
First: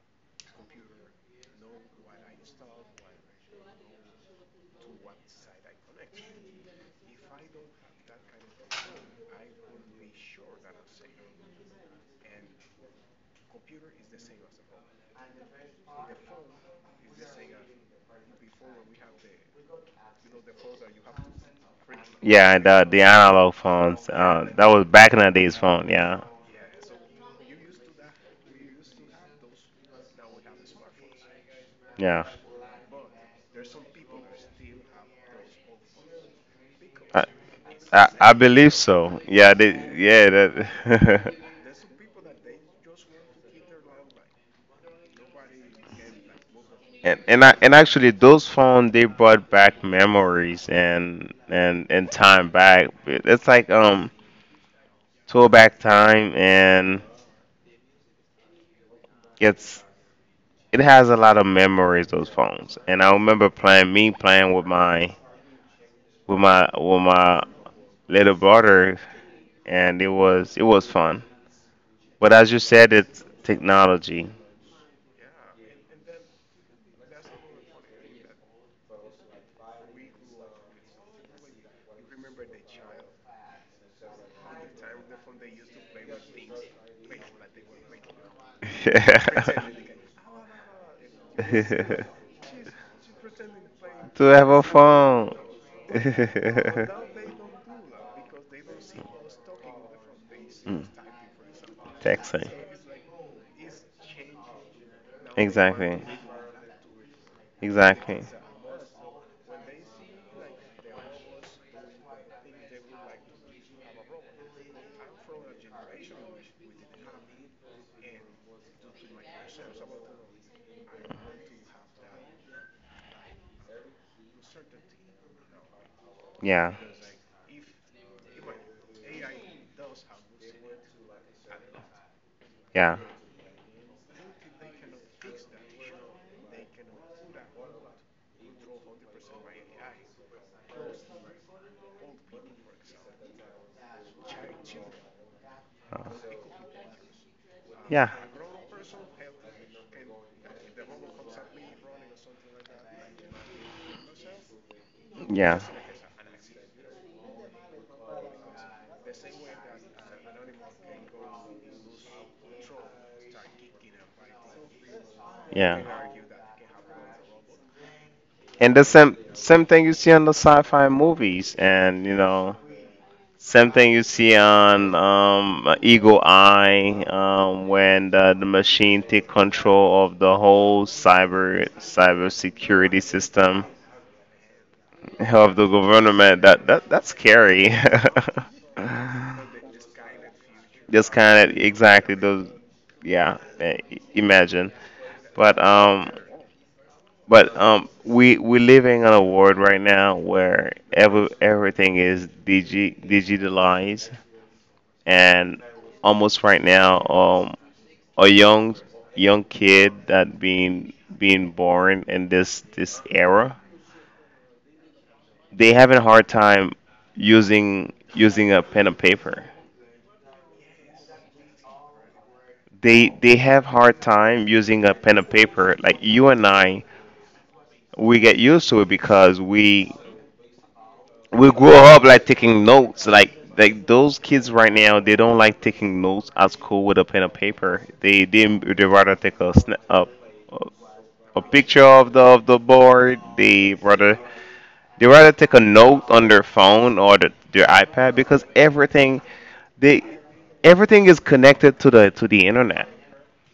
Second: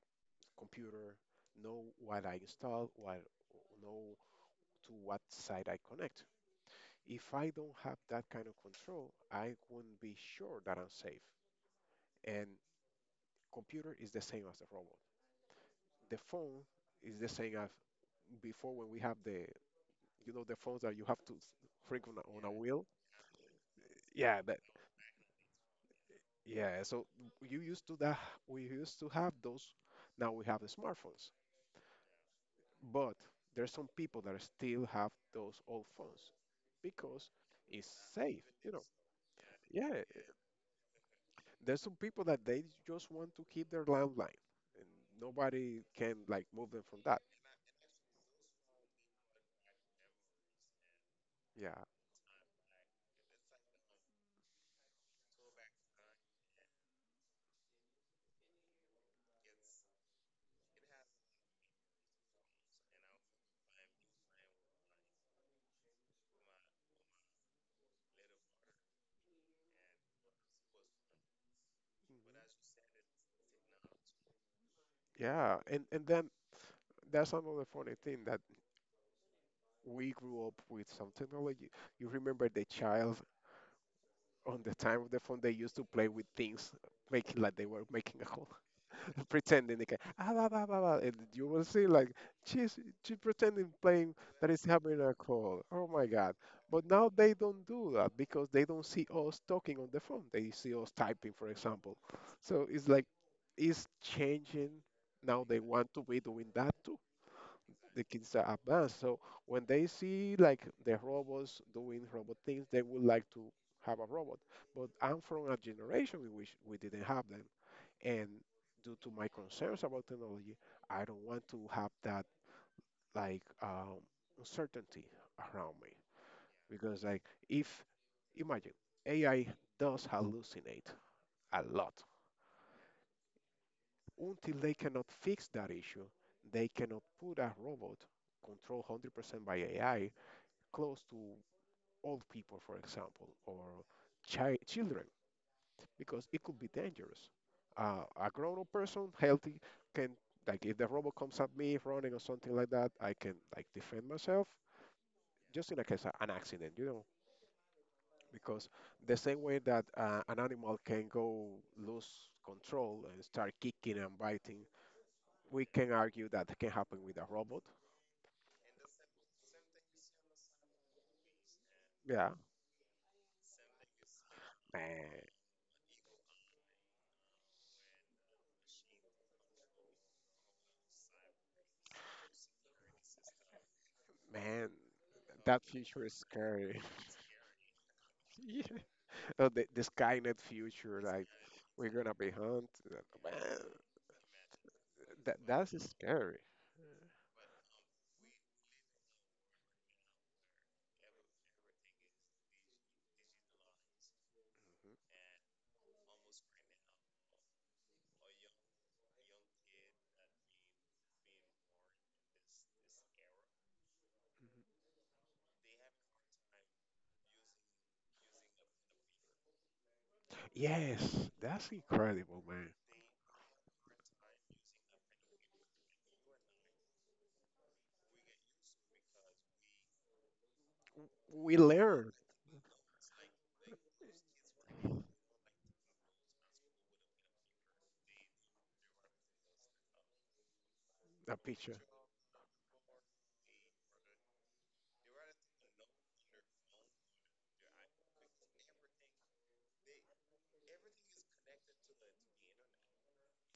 Speaker 2: computer, know what I install, what know to what site I connect. If I don't have that kind of control, I wouldn't be sure that I'm safe. And computer is the same as the robot. The phone is the same as before when we have the you know the phones that you have to crank on a
Speaker 1: Yeah,
Speaker 2: wheel.
Speaker 1: the analog phones.
Speaker 2: Yeah, that
Speaker 1: That was back in the days phone. Yeah,
Speaker 2: yeah. So you used to that we used to have those. Now we have the smartphones,
Speaker 1: yeah.
Speaker 2: but there's some people that still have those old phones
Speaker 1: I,
Speaker 2: because it's
Speaker 1: I
Speaker 2: safe. You
Speaker 1: believe
Speaker 2: know,
Speaker 1: so. Yeah, they,
Speaker 2: yeah.
Speaker 1: yeah. That. <laughs>
Speaker 2: There's some people that they just want to keep their landline, and nobody can like move them from
Speaker 1: And
Speaker 2: that.
Speaker 1: and I, and actually those phones, they brought back memories and
Speaker 2: Yeah,
Speaker 1: and and time back. It's like tour back time, and it's it has a lot of memories those phones. And I remember playing me playing with my little brother, and it was fun. But as you said, it's technology.
Speaker 2: yeah, and then that's another funny thing that we grew up with some technology. You remember the child on the time of the phone, they used to play with things, making like they were making a hole, <laughs> pretending they
Speaker 1: <laughs>
Speaker 2: can, ah, blah, blah, blah, blah," and you will see
Speaker 1: to
Speaker 2: like she's she's pretending playing
Speaker 1: have
Speaker 2: that is
Speaker 1: a
Speaker 2: having a
Speaker 1: phone.
Speaker 2: call. Oh my God! But now
Speaker 1: <laughs>
Speaker 2: they don't do that because they don't see us talking on the phone. They see
Speaker 1: Mm.
Speaker 2: us typing, for
Speaker 1: It's.
Speaker 2: example.
Speaker 1: Texting.
Speaker 2: So it's
Speaker 1: So
Speaker 2: like
Speaker 1: like.
Speaker 2: it's changing. Now they want to
Speaker 1: Exactly.
Speaker 2: be doing that too
Speaker 1: It.
Speaker 2: the
Speaker 1: Exactly.
Speaker 2: kids
Speaker 1: Exactly.
Speaker 2: are advanced. So when they see like the robots doing robot things, they would like to have a robot. But I'm from a generation in which we didn't have them, and due to my concerns about technology, I don't want to have that like um, uncertainty around me
Speaker 1: Yeah.
Speaker 2: because like if imagine AI does hallucinate a lot.
Speaker 1: Yeah.
Speaker 2: Until they cannot fix that issue, they cannot put a robot controlled 100% by AI close to old people, for example, or children,
Speaker 1: Uh,
Speaker 2: because it could be dangerous.
Speaker 1: yeah.
Speaker 2: A grown-up person, healthy, can like if the robot comes at me running or something like that, I can like defend myself
Speaker 1: Yeah.
Speaker 2: just
Speaker 1: Person.
Speaker 2: in a case of an accident, you know. Because the same way that an animal can go lose control and start kicking and biting, we
Speaker 1: Yeah. Can
Speaker 2: can argue that can happen with a robot.
Speaker 1: argue. And the that. same thing you see on the sci-fi movies, and you
Speaker 2: Yeah,
Speaker 1: know. Same thing you see on
Speaker 2: man,
Speaker 1: Eagle Eye, when the machine take control of the whole cyber security system.
Speaker 2: man,
Speaker 1: <laughs> of
Speaker 2: that
Speaker 1: the
Speaker 2: future is
Speaker 1: government. That
Speaker 2: scary.
Speaker 1: that
Speaker 2: <laughs>
Speaker 1: that's scary. <laughs>
Speaker 2: Yeah. Oh, the Skynet future,
Speaker 1: Just
Speaker 2: like
Speaker 1: kind of
Speaker 2: we're gonna
Speaker 1: exactly
Speaker 2: be
Speaker 1: those.
Speaker 2: hunted.
Speaker 1: Yeah, eh, imagine.
Speaker 2: That
Speaker 1: But,
Speaker 2: that's scary.
Speaker 1: we living in a world right now where everything is digitalized, and almost right now, a young kid that being born in this era, they having a hard time using a pen and paper.
Speaker 2: Yes, that's incredible, man.
Speaker 1: They have hard time using a pen and paper. Like you and I, we get used to it because we
Speaker 2: We
Speaker 1: grew up
Speaker 2: learn
Speaker 1: like taking notes. Like those kids right now, they don't like taking notes at school with a pen and paper. They rather take a snap up.
Speaker 2: a
Speaker 1: A
Speaker 2: picture.
Speaker 1: picture of the board. They rather take a note on their phone or their iPad because they everything is connected to the internet.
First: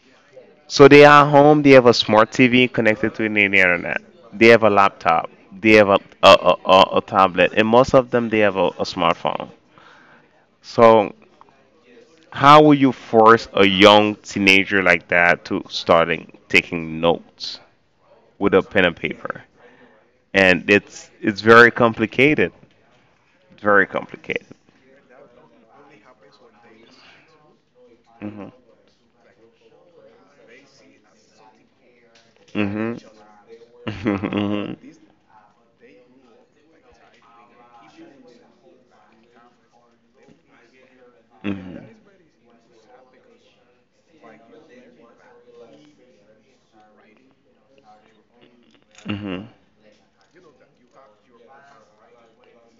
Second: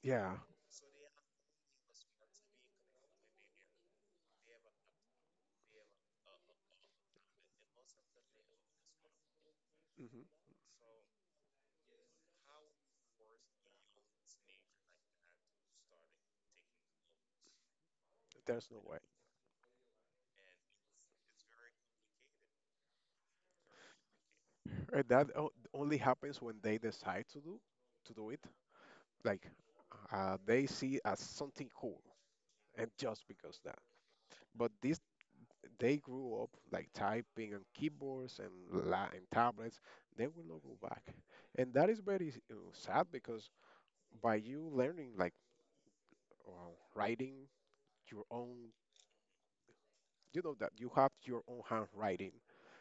Speaker 2: Yeah.
Speaker 1: So they are home. They have a smart TV connected to the internet. They have a laptop. They have a tablet, and most of them they have a smartphone.
Speaker 2: Hmm.
Speaker 1: So how will you force a young teenager like that to starting taking notes with a
Speaker 2: There's no
Speaker 1: pen
Speaker 2: way.
Speaker 1: and paper? And it's very complicated, very complicated.
Speaker 2: And that only happens when they decide to do it.
Speaker 1: Mhm.
Speaker 2: Like they see as something cool, and
Speaker 1: Mhm.
Speaker 2: just because that. But
Speaker 1: Mhm.
Speaker 2: this, they grew up like typing on keyboards and la and tablets. They will not go back, and that
Speaker 1: Mhm.
Speaker 2: is very sad because by you learning like writing your own…
Speaker 1: Mhm.
Speaker 2: You know that you have your own handwriting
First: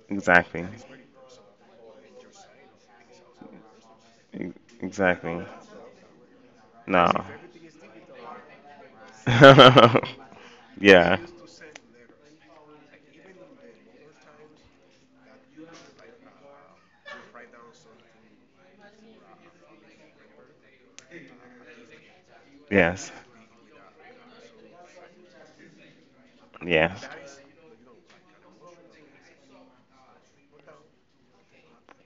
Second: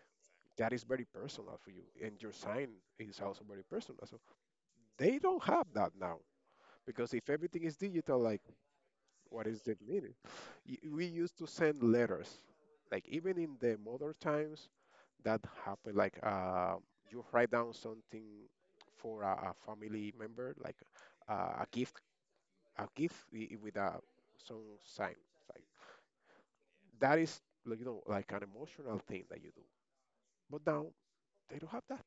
Speaker 1: Exactly.
Speaker 2: that is very personal for you, and your sign is also very personal, so they don't
Speaker 1: Exactly.
Speaker 2: have that now
Speaker 1: No.
Speaker 2: because if everything is digital, like, what is the
Speaker 1: <laughs>
Speaker 2: meaning? We
Speaker 1: Yeah.
Speaker 2: used to send letters, like, even in the modern times that happened, like you write down something for a family member, like a gift, a
Speaker 1: Yes.
Speaker 2: gift with a… some sign, like.
Speaker 1: Yes.
Speaker 2: That is like, you know, like an emotional thing that you do, but now they don't have that.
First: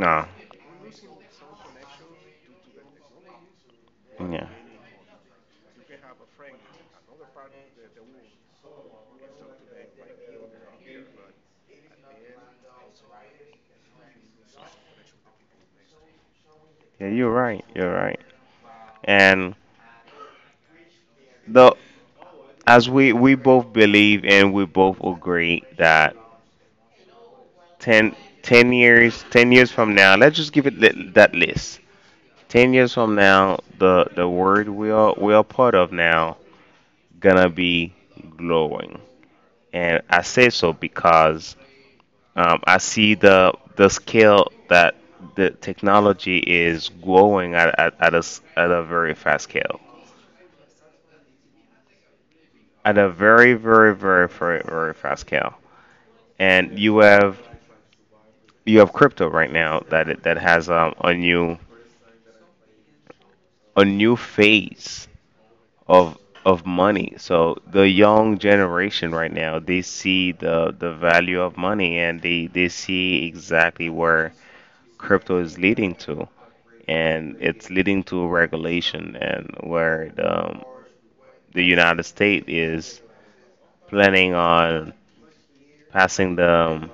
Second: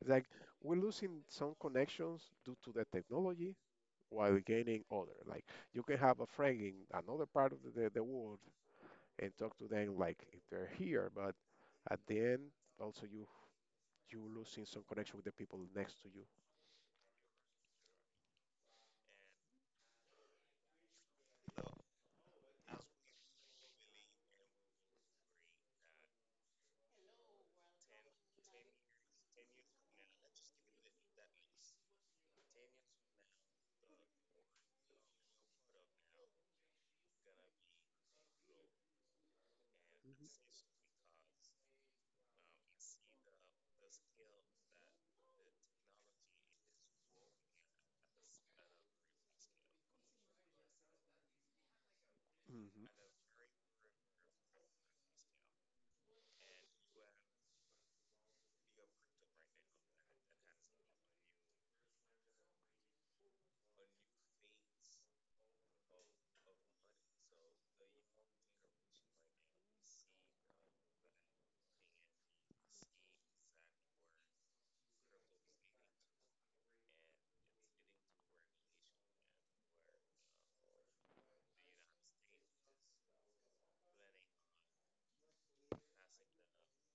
Speaker 2: It's like we're losing some connections due to the technology while
Speaker 1: Yeah.
Speaker 2: gaining other, like, you can have a friend in another part of the world and talk to them like if they're here, but at the end, also you… you losing some connection with the people next to you.
Speaker 1: Yeah, you're right. You're right. And though, as we both believe and we both agree that ten ten years 10 years from now, let's just give it that list. 10 years from now, the world we are part of now gonna be glowing, and I say so
Speaker 2: Hmm.
Speaker 1: because I see the scale that the technology is growing at a very fast scale, at a very, very, very, very, very fast scale, and you have crypto right now that has a new phase of of money. So the young generation right now, they see the value of money, and they see exactly where crypto is leading to, and it's leading to regulation, and where the United States is planning on passing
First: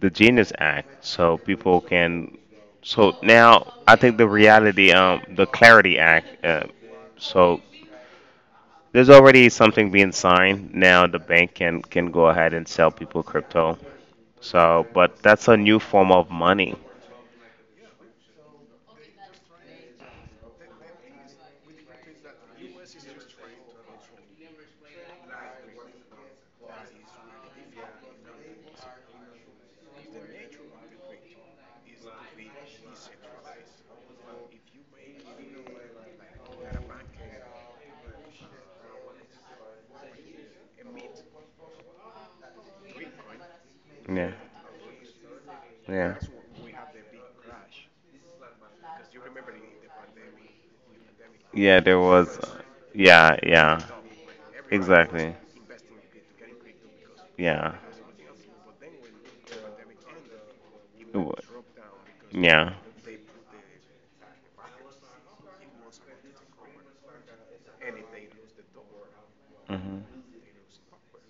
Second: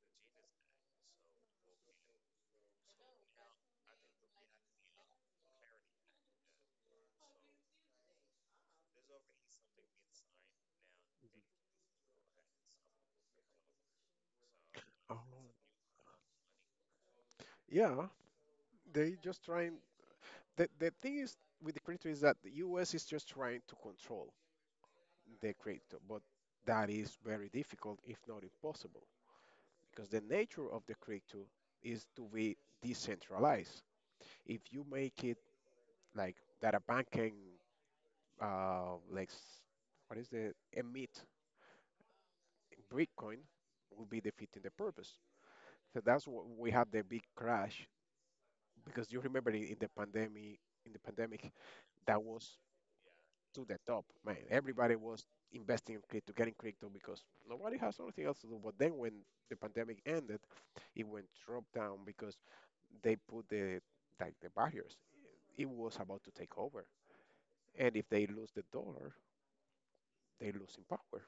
Speaker 1: the Genius Act, so people can. So now I think the reality, the Clarity Act. So There's already something being signed. Now the bank can go ahead and sell people crypto. So,
Speaker 2: Oh,
Speaker 1: but that's a new form of money.
Speaker 2: yeah. They just trying. The thing is, with the creator, is that the U.S. is just trying to control the crypto, but that is very difficult, if not impossible, because the nature of the crypto is to be decentralized. If you make it like that, a banking, like what is the emit, Bitcoin, will be
Speaker 1: Yeah.
Speaker 2: defeating the purpose. So
Speaker 1: Yeah.
Speaker 2: that's what we had the big crash, because you remember, in the pandemic, in the pandemic,
Speaker 1: Yeah, there
Speaker 2: that
Speaker 1: was,
Speaker 2: was
Speaker 1: yeah,
Speaker 2: to
Speaker 1: yeah.
Speaker 2: the top. Man, everybody was
Speaker 1: Exactly.
Speaker 2: investing in crypto, getting crypto, because
Speaker 1: Yeah.
Speaker 2: nobody has anything else to do. But then when the pandemic ended, it
Speaker 1: It
Speaker 2: went
Speaker 1: wa-
Speaker 2: drop down because
Speaker 1: Yeah.
Speaker 2: they put the… like the barriers. It was about to take over, and if they lose the dollar,
Speaker 1: Mhm.
Speaker 2: they lose in power.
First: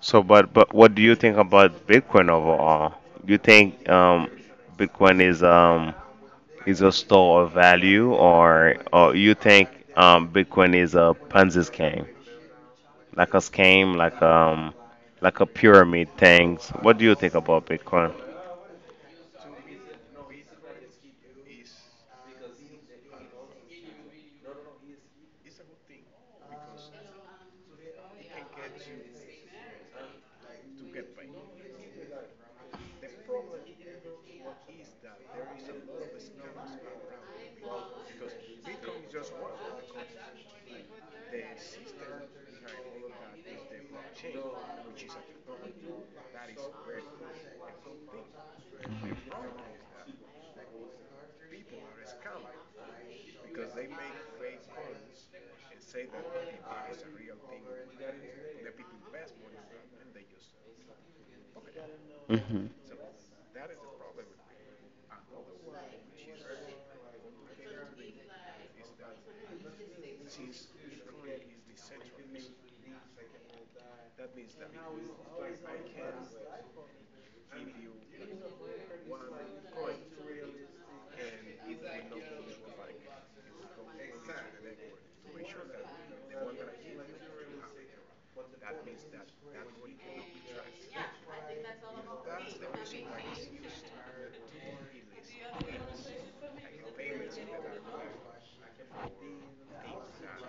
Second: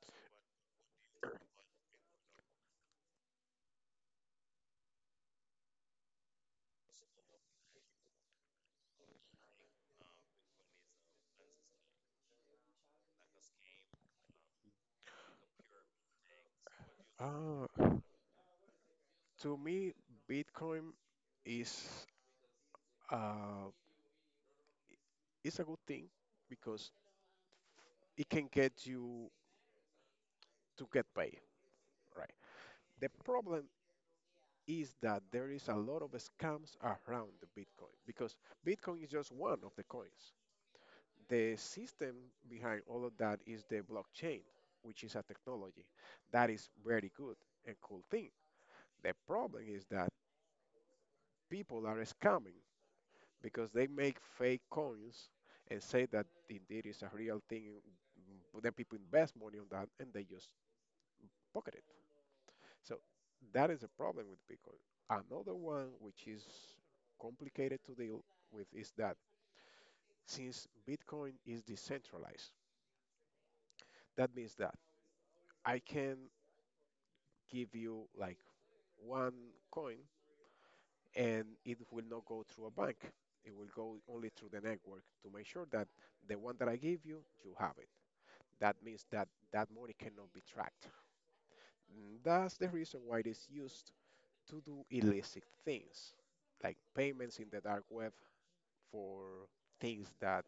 Speaker 1: So, but what do you think about Bitcoin overall? Do you think Bitcoin is a store of value, or you think Bitcoin is a Ponzi scheme, like a scam, like a pyramid things? What do you think about
Speaker 2: Uh,
Speaker 1: Bitcoin?
Speaker 2: to me, Bitcoin is, uh, is a good thing because it can get you to get paid, right? The problem is that there is a lot of scams around the Bitcoin, because Bitcoin is just one of the coins. The system behind all of that is the blockchain, which is a technology that is very good and cool thing. The problem is that people are scamming because they make fake coins and say that indeed it's a real thing. But then people invest money on that and they just pocket it.
Speaker 1: hmm
Speaker 2: So that is a problem with Bitcoin. Another one, which is complicated to deal with, is that since Bitcoin is decentralized, that means that I can give you like one coin and it will not go through a bank. It will go only through the network to make sure that the one that I give you, you have it. That means that that money cannot be tracked. And that's the reason why it is used to do illicit things, like payments in the dark web for things that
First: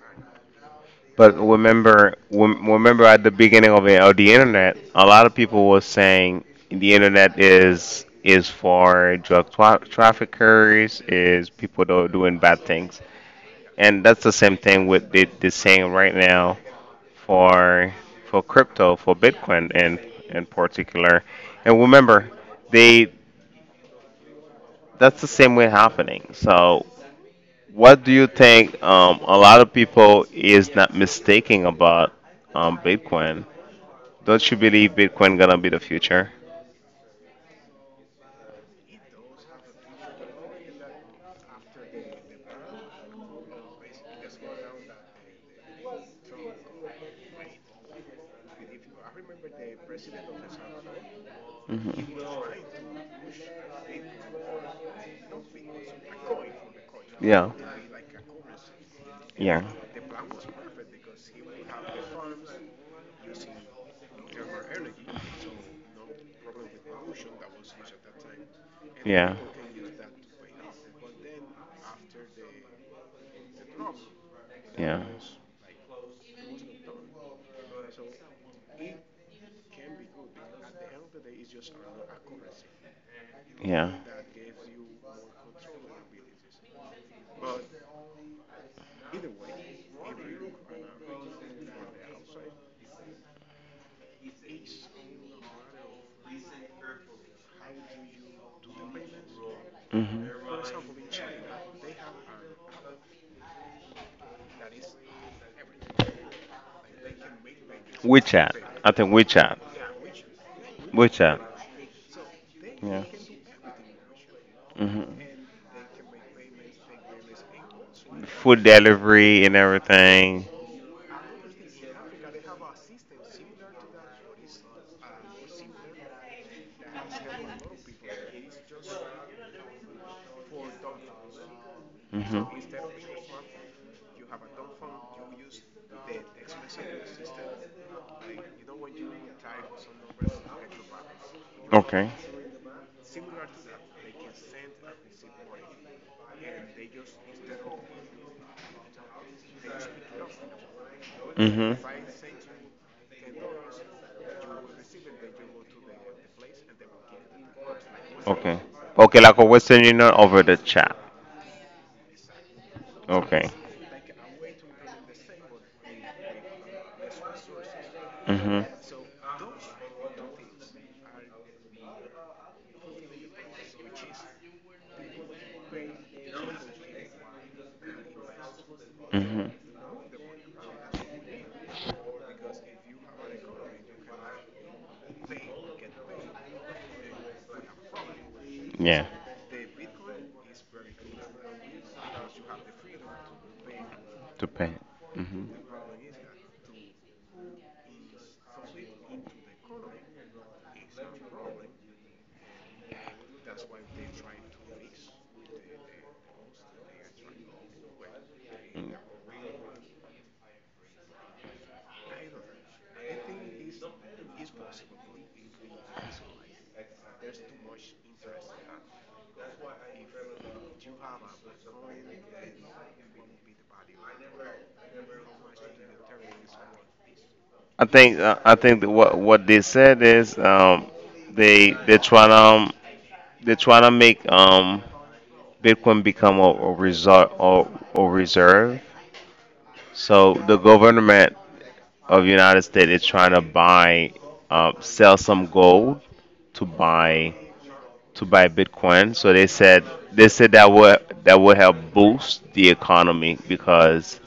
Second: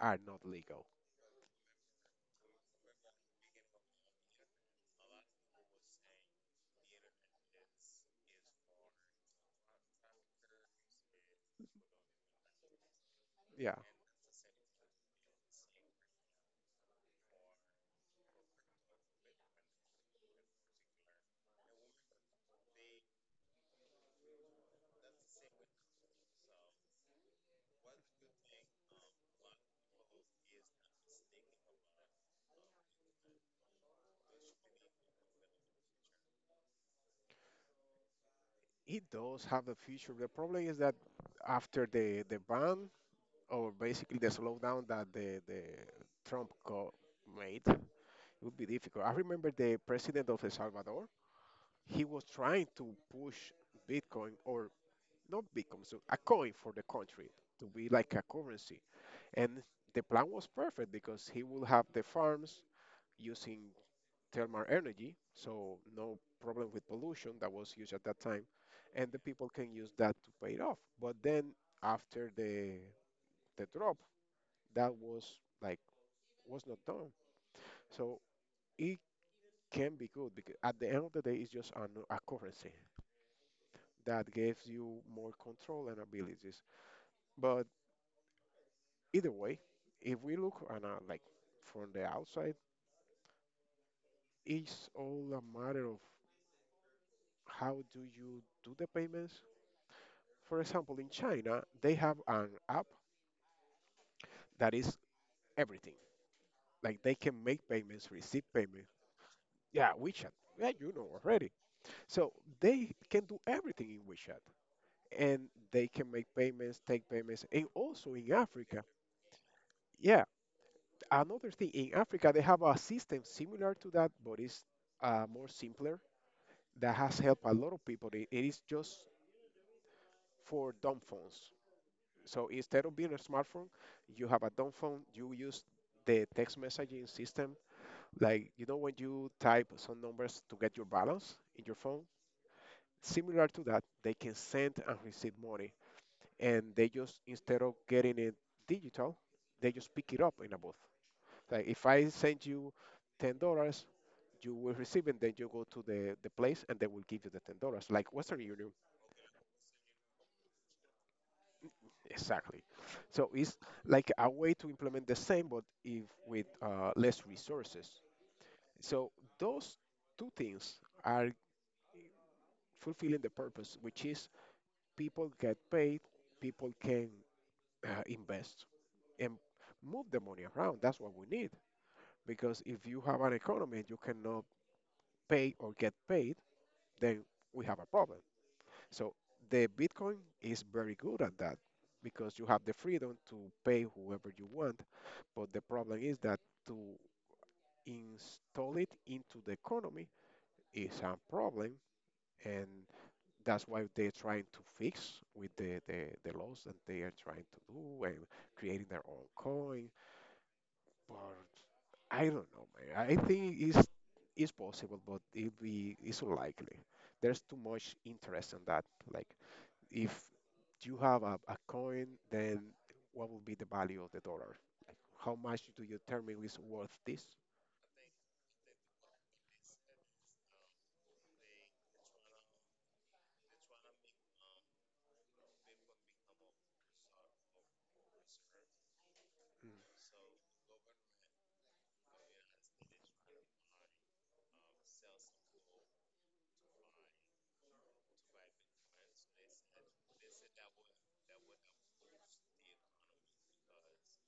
Speaker 2: are not legal.
Speaker 1: But remember, remember at the beginning of the internet, a lot of people were saying the internet is for drug traffickers, is people that are doing bad things.
Speaker 2: Yeah,
Speaker 1: And that's the same thing with the saying right now for crypto, for Bitcoin in particular. And remember, they that's the same way happening. So what do you think a lot of people is not mistaking about Bitcoin? Don't you believe Bitcoin gonna be the future?
Speaker 2: it does have a future. The problem is that after the ban, or basically the slowdown that the Trump made, it would be difficult. I remember the president of El Salvador, he was
Speaker 1: Mhm.
Speaker 2: trying to push Bitcoin, or not Bitcoin, so a coin for the country
Speaker 1: Yeah.
Speaker 2: to be like a currency.
Speaker 1: Yeah.
Speaker 2: And the plan was perfect because he will have the farms using thermal energy, so no problem with pollution that was used at that time, and the
Speaker 1: Yeah.
Speaker 2: people can use that to pay it off. But then after the… the drop, that was like… was not done. So it can be good because at the end of the day, it's just a currency
Speaker 1: Yeah. Yeah.
Speaker 2: that gives you more control and abilities. But either way, if we look on a, like, from the outside, it's all a matter of how do you do the payments.
Speaker 1: Mhm.
Speaker 2: For example, in China, they have an app that is everything. Like they can make payments, receive
Speaker 1: WeChat.
Speaker 2: payments.
Speaker 1: I think WeChat.
Speaker 2: Yeah, WeChat. Yeah, you know
Speaker 1: WeChat.
Speaker 2: already. So they
Speaker 1: Yeah.
Speaker 2: can do everything in WeChat.
Speaker 1: hmm
Speaker 2: And they can make payments, take payments. And also in
Speaker 1: Food
Speaker 2: Africa,
Speaker 1: delivery and
Speaker 2: yeah,
Speaker 1: everything.
Speaker 2: another thing in Africa, they have a system similar to that, but it's more simpler, that has helped a lot of people. It is just for dumb phones.
Speaker 1: Mhm.
Speaker 2: So instead of being a smartphone, you have a dumb phone. You use the text messaging system, like you know when you type some numbers to get your balance in your phone.
Speaker 1: Okay.
Speaker 2: Similar to that, they can send and receive money, and they just, instead of getting it digital, they just pick it up in a booth. Like
Speaker 1: Mhm.
Speaker 2: if I send you $10, you will receive it. Then you go to the place, and they will give you the $10, like Western
Speaker 1: Okay.
Speaker 2: Union.
Speaker 1: Okay, like a Western Union over the chat.
Speaker 2: Exactly. So
Speaker 1: Okay.
Speaker 2: it's like a way to implement the same, but if with less resources.
Speaker 1: Mm-hmm.
Speaker 2: So those two things are fulfilling the purpose, which is people get paid, people can invest and
Speaker 1: Mm-hmm.
Speaker 2: move
Speaker 1: Not the.
Speaker 2: the money around. That's what we need. Because if you have an economy and you cannot pay or get paid, then we have a problem.
Speaker 1: Yeah. So.
Speaker 2: So the Bitcoin is very good at that because you have the freedom to pay whoever you
Speaker 1: To pay.
Speaker 2: want.
Speaker 1: Mm-hmm.
Speaker 2: But the problem is that to install it into the economy is a problem. And that's why they're trying to fix with the laws that they are trying to do, and
Speaker 1: To.
Speaker 2: creating their own coin. But I don't know, man. I think it's… it's possible, but it be… it's unlikely. There's too much interest in that. Like, if you have a coin, then what will be the value of the dollar? How much do you determine is worth this?
Speaker 1: I think that what they said is, they're trying to, they're trying to make, Bitcoin become a resort, or a reserve.
Speaker 2: Mm.
Speaker 1: So the government of United States is trying to buy sell some gold to buy to buy Bitcoin. So they said that would help boost the economy, because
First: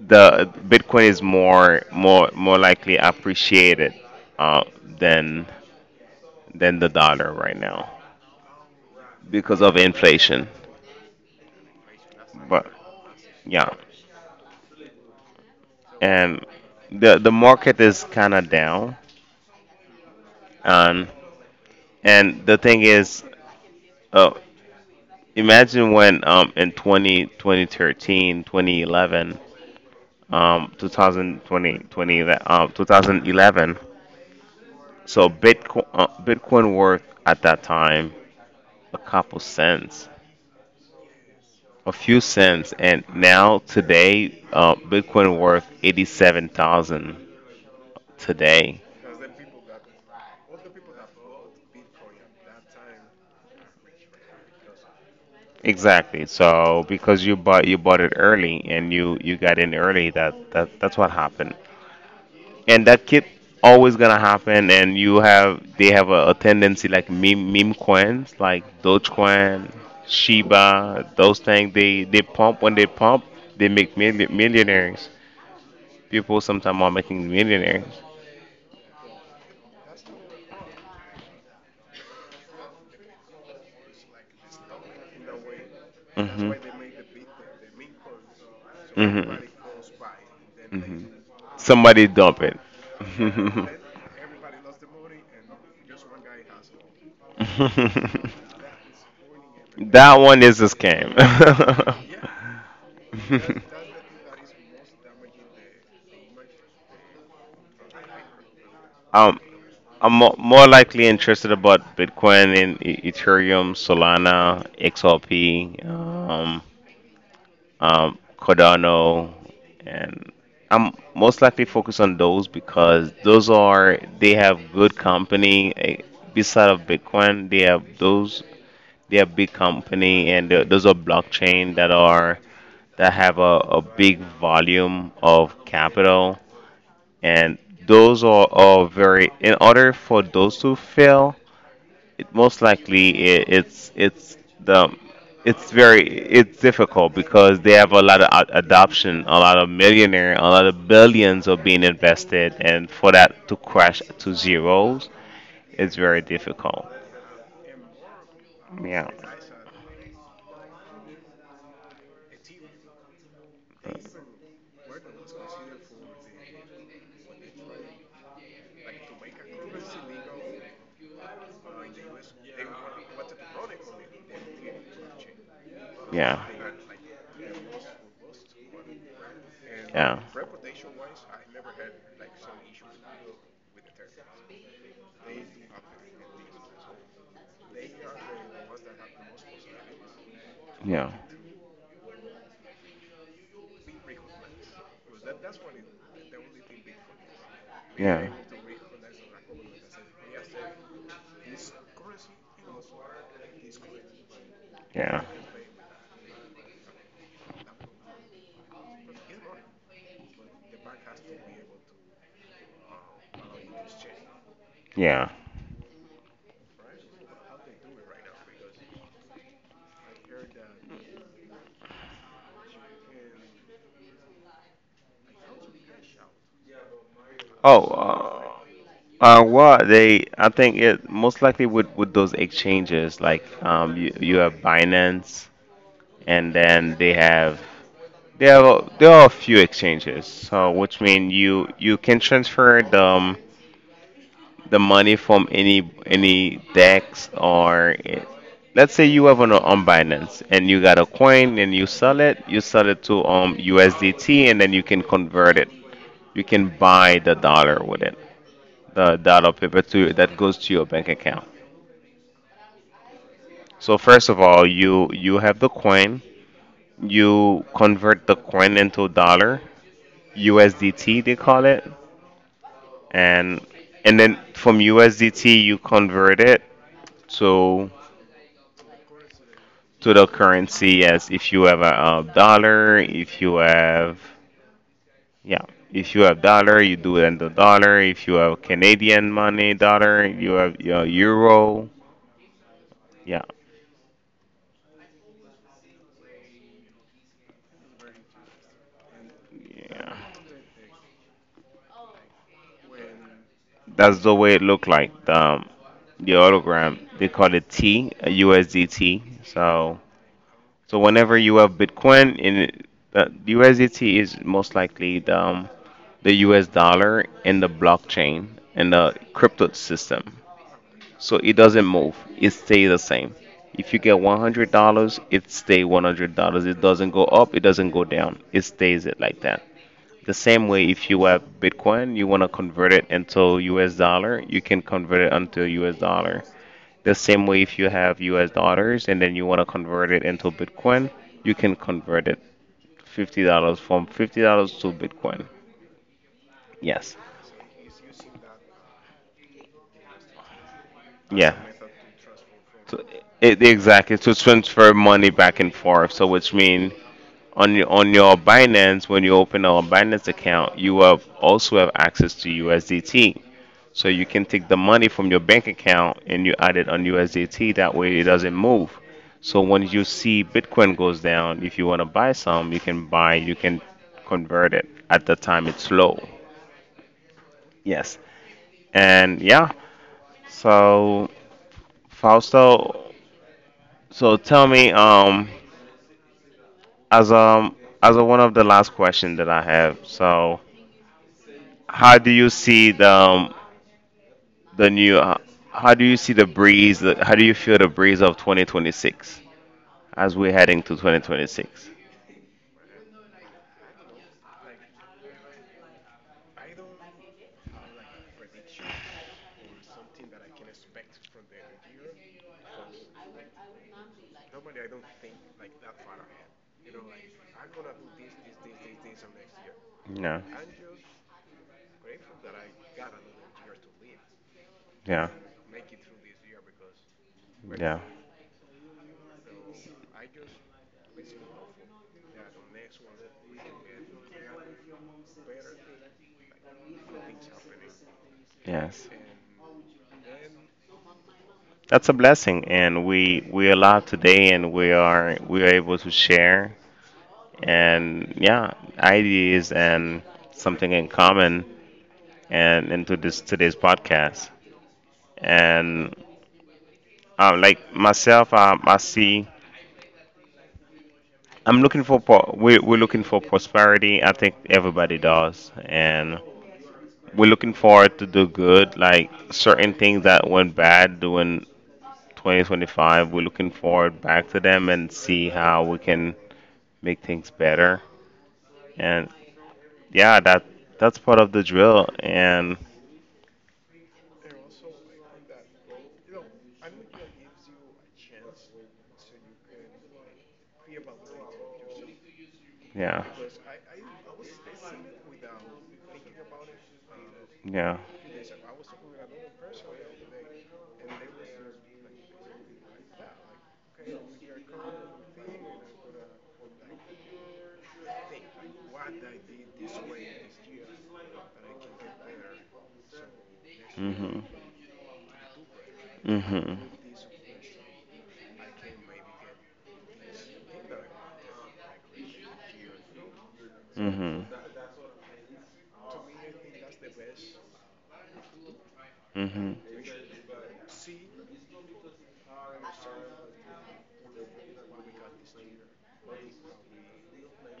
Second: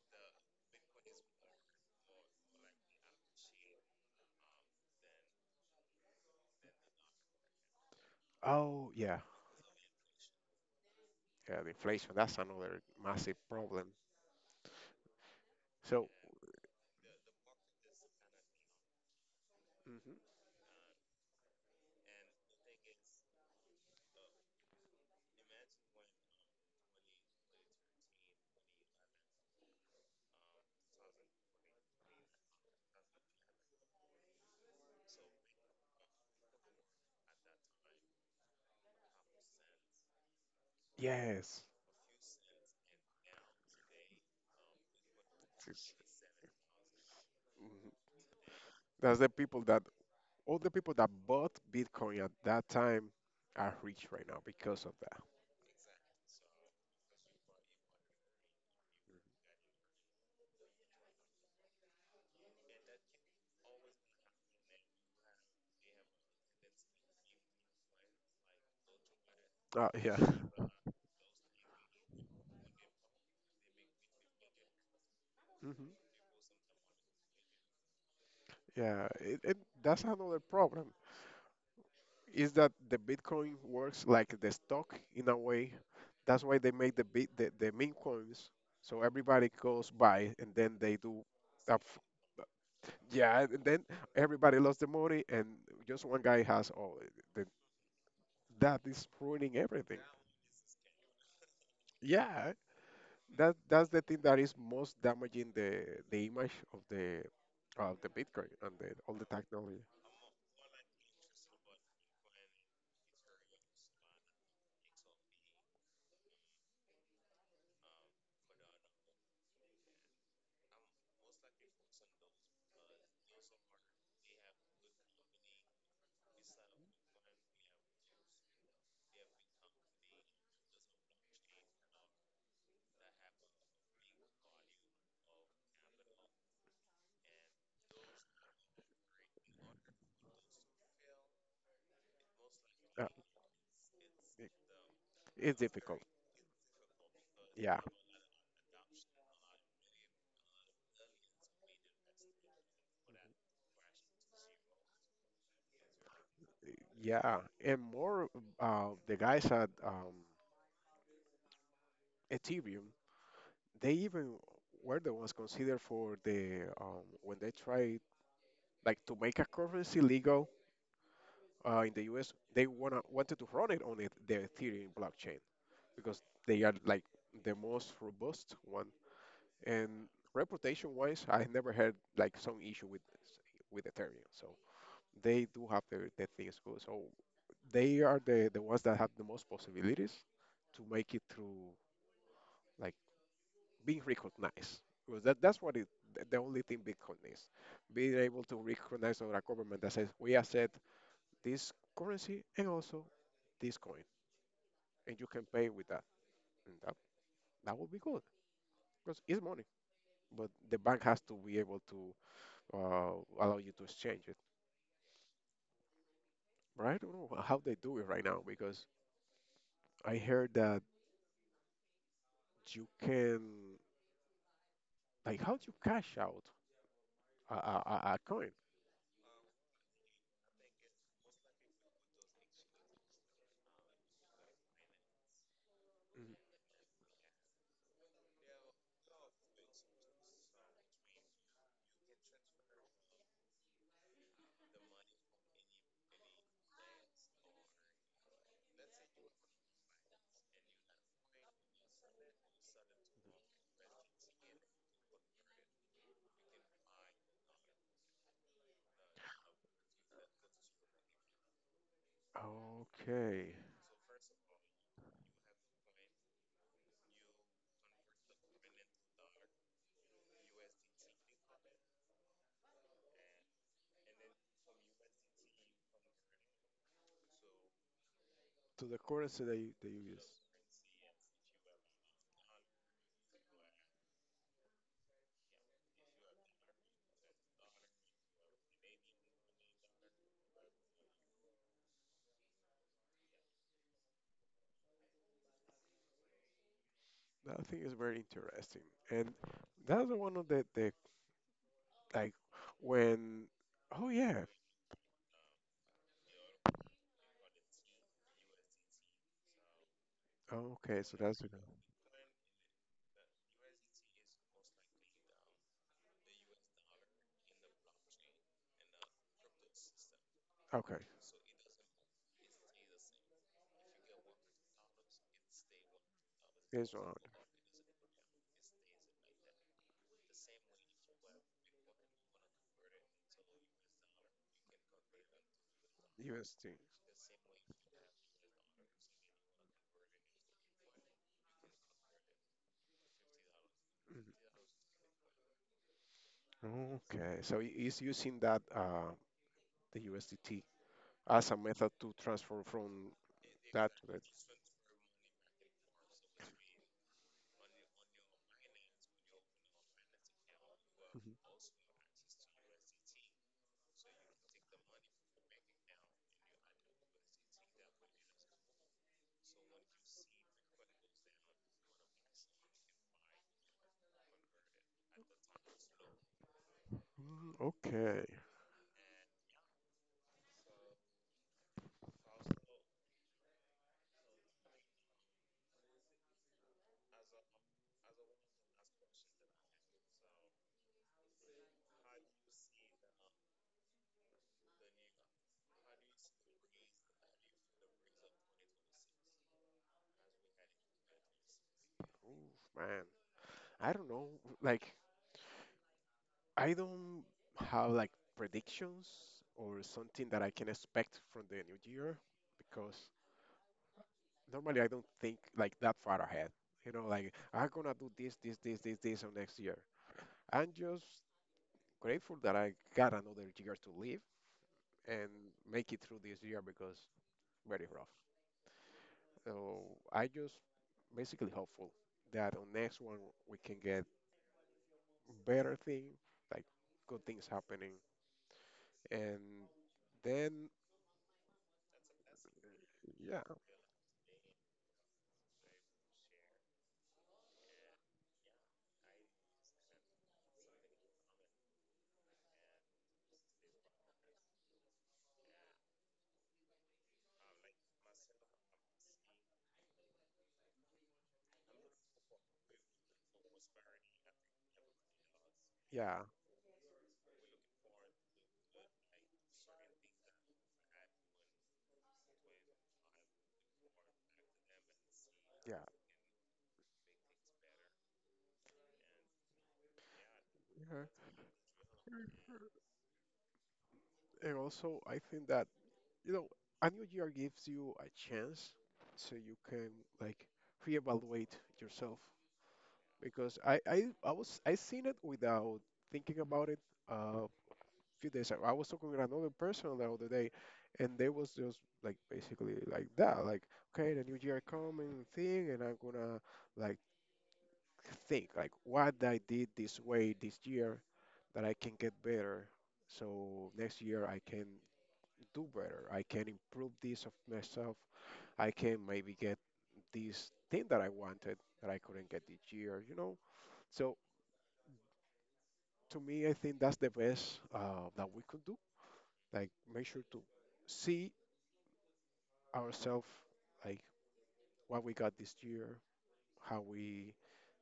Speaker 1: the Bitcoin is more likely appreciated, uh, than than the dollar right now
Speaker 2: Oh, yeah.
Speaker 1: because of inflation.
Speaker 2: Yeah, the inflation, that's
Speaker 1: But,
Speaker 2: another massive
Speaker 1: yeah,
Speaker 2: problem. So,
Speaker 1: and the market is kind of down.
Speaker 2: mhm.
Speaker 1: And and the thing is, uh, imagine when, in twenty twenty thirteen, 2011, 2020 twenty, 20, 2011. So Bitcoin worth at that time a couple cents,
Speaker 2: Yes.
Speaker 1: a few cents, and now today Bitcoin worth
Speaker 2: It's…
Speaker 1: 87,000
Speaker 2: mhm.
Speaker 1: today.
Speaker 2: That's the people that… all the people that bought Bitcoin at that time are rich right now because of that.
Speaker 1: Exactly. So because you bought it early and you got in early, that's what happened. And that keep always gonna happen. And you have they have a tendency, like meme coins like Dogecoin,
Speaker 2: Yeah. <laughs>
Speaker 1: Shiba, those things. They pump. When they pump, they make millionaires.
Speaker 2: Hmm.
Speaker 1: People sometimes are making millionaires.
Speaker 2: Yeah, that's another problem. Is that the Bitcoin works like the stock in a way. That's
Speaker 1: Hmm.
Speaker 2: why they make the meme coins. So
Speaker 1: Hmm.
Speaker 2: everybody goes buy and then they
Speaker 1: Hmm.
Speaker 2: do… up.
Speaker 1: Somebody dump it.
Speaker 2: Yeah, and
Speaker 1: <laughs>
Speaker 2: then everybody lost the money, and just one guy has all the… that is ruining everything.
Speaker 1: That one is a scam. <laughs>
Speaker 2: Yeah, that that's the thing that is most damaging the… the image of the… of the Bitcoin and the… all the
Speaker 1: um,
Speaker 2: technology.
Speaker 1: I'm more likely interested about Bitcoin and Ethereum, Solana, XRP. Cardano, and I'm most likely focused on those because those are they have good company. Beside of Bitcoin, they have those, they have big company, and those are blockchain that have a big volume of capital, and those are very. In order for those to fail, it, most likely,
Speaker 2: Uh,
Speaker 1: I it's
Speaker 2: it-
Speaker 1: the
Speaker 2: it's
Speaker 1: it's very
Speaker 2: difficult.
Speaker 1: it's difficult because they
Speaker 2: Yeah.
Speaker 1: have a lot of adoption, a lot of millionaire, a lot of billions are being invested, and for that to crash to zeros, it's very difficult.
Speaker 2: Yeah, and more the guys at Ethereum, they even were the ones considered for the when they tried, like, to make a currency legal in the U.S. They wanna wanted to run it on it, the Ethereum blockchain, because
Speaker 1: Yeah.
Speaker 2: they
Speaker 1: Yeah.
Speaker 2: are like the most robust one. And
Speaker 1: Yeah.
Speaker 2: reputation-wise, I never had like some issue with… with Ethereum, so they do have their… their things good. So they are the… the ones that have the most possibilities to
Speaker 1: Yeah.
Speaker 2: make it through, like, being recognized, because that, that's what it… the only thing bitcoin is being able to recognize our government that says we accept this currency, and also this coin,
Speaker 1: Yeah.
Speaker 2: and
Speaker 1: Yeah.
Speaker 2: you can pay with that. And that… that would be good because it's money, but the bank has to be able to uh, allow you to exchange it.
Speaker 1: Yeah.
Speaker 2: But I don't know how they do it right now because I heard that you can, like, how do you cash out
Speaker 1: Oh,
Speaker 2: a coin.
Speaker 1: Well, I think it most likely with those exchanges, like, you have Binance, and then they have there are a few exchanges, so which mean you can transfer the money from any DEX or let's say you have on Binance and you got a coin and you sell it to USDT, and then you can convert it. You can buy the dollar with it, the dollar paper to that goes to your bank account.
Speaker 2: Mm. Okay.
Speaker 1: So first of all, you have the coin. You convert the coin into a dollar, USDT they call it, and then from USDT you convert it to
Speaker 2: So the currency that you… that you
Speaker 1: to the
Speaker 2: use.
Speaker 1: currency, as if you have a dollar, yeah, if you have dollar, you do it in the dollar. If you have Canadian money dollar, you have your euro. Yeah,
Speaker 2: That I think is very interesting. And that's
Speaker 1: yeah.
Speaker 2: the one of the… the, like, when… oh
Speaker 1: That's the
Speaker 2: yeah.
Speaker 1: way it looked like. The autogram they call it T, a USDT. So
Speaker 2: Oh, okay, so
Speaker 1: whenever
Speaker 2: that's it.
Speaker 1: you have Bitcoin in it, USDT is most likely the US dollar in the blockchain, in the crypto system.
Speaker 2: Okay.
Speaker 1: So it doesn't move. It stays the same. If you get $100, it stay $100. It
Speaker 2: It's on
Speaker 1: doesn't go up, it doesn't go down. It stays it like that. The same way, if you have Bitcoin, you want to convert it into US dollar, you can convert it into US dollar.
Speaker 2: USD.
Speaker 1: The same way, if you have US dollars and then you want to convert it into Bitcoin, you can convert it $50, from $50 to Bitcoin.
Speaker 2: Mhm.
Speaker 1: Yes.
Speaker 2: Okay. So it's using that the USDT as
Speaker 1: Yeah.
Speaker 2: a method to transfer
Speaker 1: So,
Speaker 2: from that to
Speaker 1: exactly.
Speaker 2: that.
Speaker 1: To transfer money back and forth. So, which means on your Binance. When you open a Binance account, you have
Speaker 2: Mhm.
Speaker 1: also have access to USDT. So you can take the money from your bank account and you add it on USDT. That way it doesn't move. So when you see Bitcoin goes down, if you want to buy some, you can you can convert it at the time it's low.
Speaker 2: Mm,
Speaker 1: Yes.
Speaker 2: okay.
Speaker 1: And yeah, so Fausto, so tell me, as um as one of the last question that I have, so how do you see the new? How do you see the breeze? How do you feel the breeze of 2026, as we're heading to 2026?
Speaker 2: Oof, man. I don't know. Like, I don't have like predictions or something that I can expect from the new year, because normally I don't think like that far ahead. You know, like, I'm gonna do this, this, this, this, this on next year.
Speaker 1: Yeah,
Speaker 2: I'm just grateful that I got another year to live and
Speaker 1: yeah,
Speaker 2: make it through this year because very
Speaker 1: yeah.
Speaker 2: rough. So I just basically hopeful that on next one we can get better thing, like good things happening,
Speaker 1: Yes,
Speaker 2: and then
Speaker 1: that's a blessing, and
Speaker 2: yeah,
Speaker 1: we are alive today, and we are able to share and ideas, and something in common, and into this today's podcast. And Like myself, I see. I'm looking for pro- we're looking for prosperity. I think everybody does,
Speaker 2: yeah.
Speaker 1: and we're looking forward to do good. Like certain things that went bad during 2025, we're looking forward back to them and see
Speaker 2: Yeah,
Speaker 1: how we can make things better. And yeah, that's
Speaker 2: yeah.
Speaker 1: part of the drill. And
Speaker 2: And also, I think that, you know, a new year gives you a chance so you can, like, reevaluate yourself,
Speaker 1: yeah,
Speaker 2: because I was… I seen it without thinking about it a
Speaker 1: yeah.
Speaker 2: few days ago. I was talking with another person the other day, and they was just like basically like that, like, okay, the new year coming thing, and I'm gonna, like, think like what I did this way this year that I can get better. So next year
Speaker 1: Mm-hmm.
Speaker 2: I can do better. I can
Speaker 1: Mm-hmm.
Speaker 2: improve this of myself. I can maybe get this thing that I wanted that I couldn't get this year, you know? So to me, I think that's the best that we could do. Like,
Speaker 1: Hmm.
Speaker 2: make sure to see ourselves, like, what we got this year, how we…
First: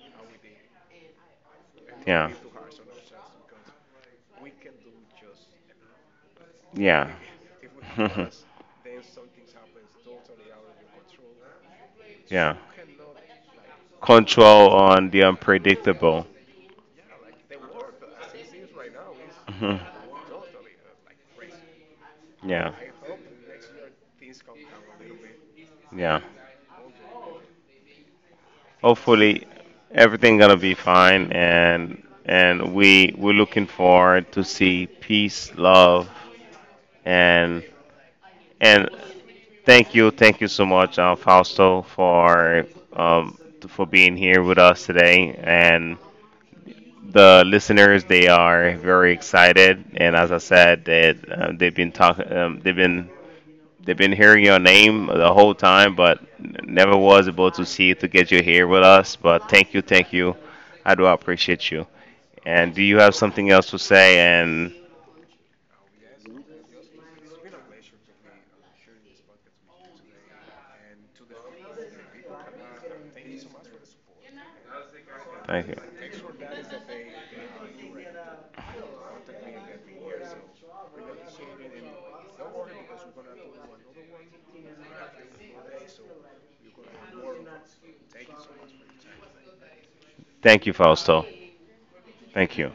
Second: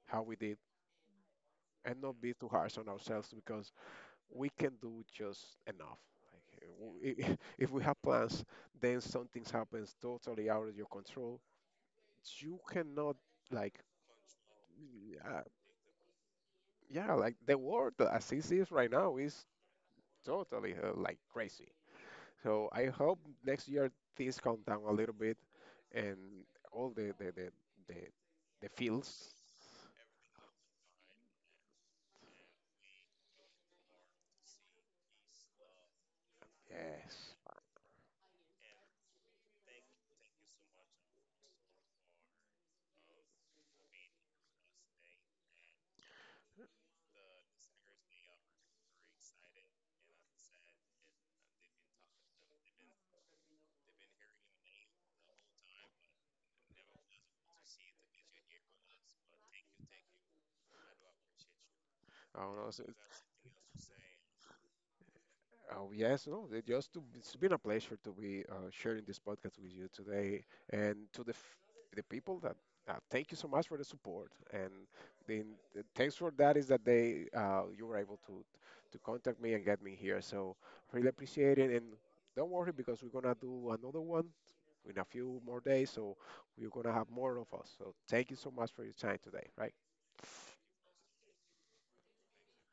Speaker 2: how we did, and not
Speaker 1: Yeah.
Speaker 2: be too harsh on ourselves because we can do just enough.
Speaker 1: Yeah.
Speaker 2: <laughs> If we have plans, then something happens totally out of your control.
Speaker 1: <laughs> Yeah.
Speaker 2: You cannot, like…
Speaker 1: Control on the
Speaker 2: Yeah,
Speaker 1: unpredictable.
Speaker 2: yeah, like the world as it is right now is totally like crazy.
Speaker 1: <laughs>
Speaker 2: So
Speaker 1: Yeah.
Speaker 2: I hope next year things calm down a little bit, and
Speaker 1: Yeah.
Speaker 2: all the, the fields.
Speaker 1: Hopefully everything gonna be fine, and we're looking forward to see peace, love,
Speaker 2: Yes.
Speaker 1: and and thank you so much, Fausto, um for being here with us today. And the listeners they are very excited, and as I said that, they've been talking, they've been, they've been hearing your name the whole time, but never was able to see to get you here with us. But thank you, thank you. I do appreciate you.
Speaker 2: I don't know.
Speaker 1: And do
Speaker 2: So,
Speaker 1: you have something else to say? And
Speaker 2: oh, yes, no, it just to… it's been a pleasure to be sharing this podcast with you today, and to the people that thank you so much for the support, and then
Speaker 1: thank you.
Speaker 2: the thanks for that is that they you were able to… to contact me and get me here. So really appreciate it, and don't worry because we're gonna do another one in a few more days, so we're gonna have more of us. So thank you so much for your time today, right?
Speaker 1: Thank you, Fausto. Thank you.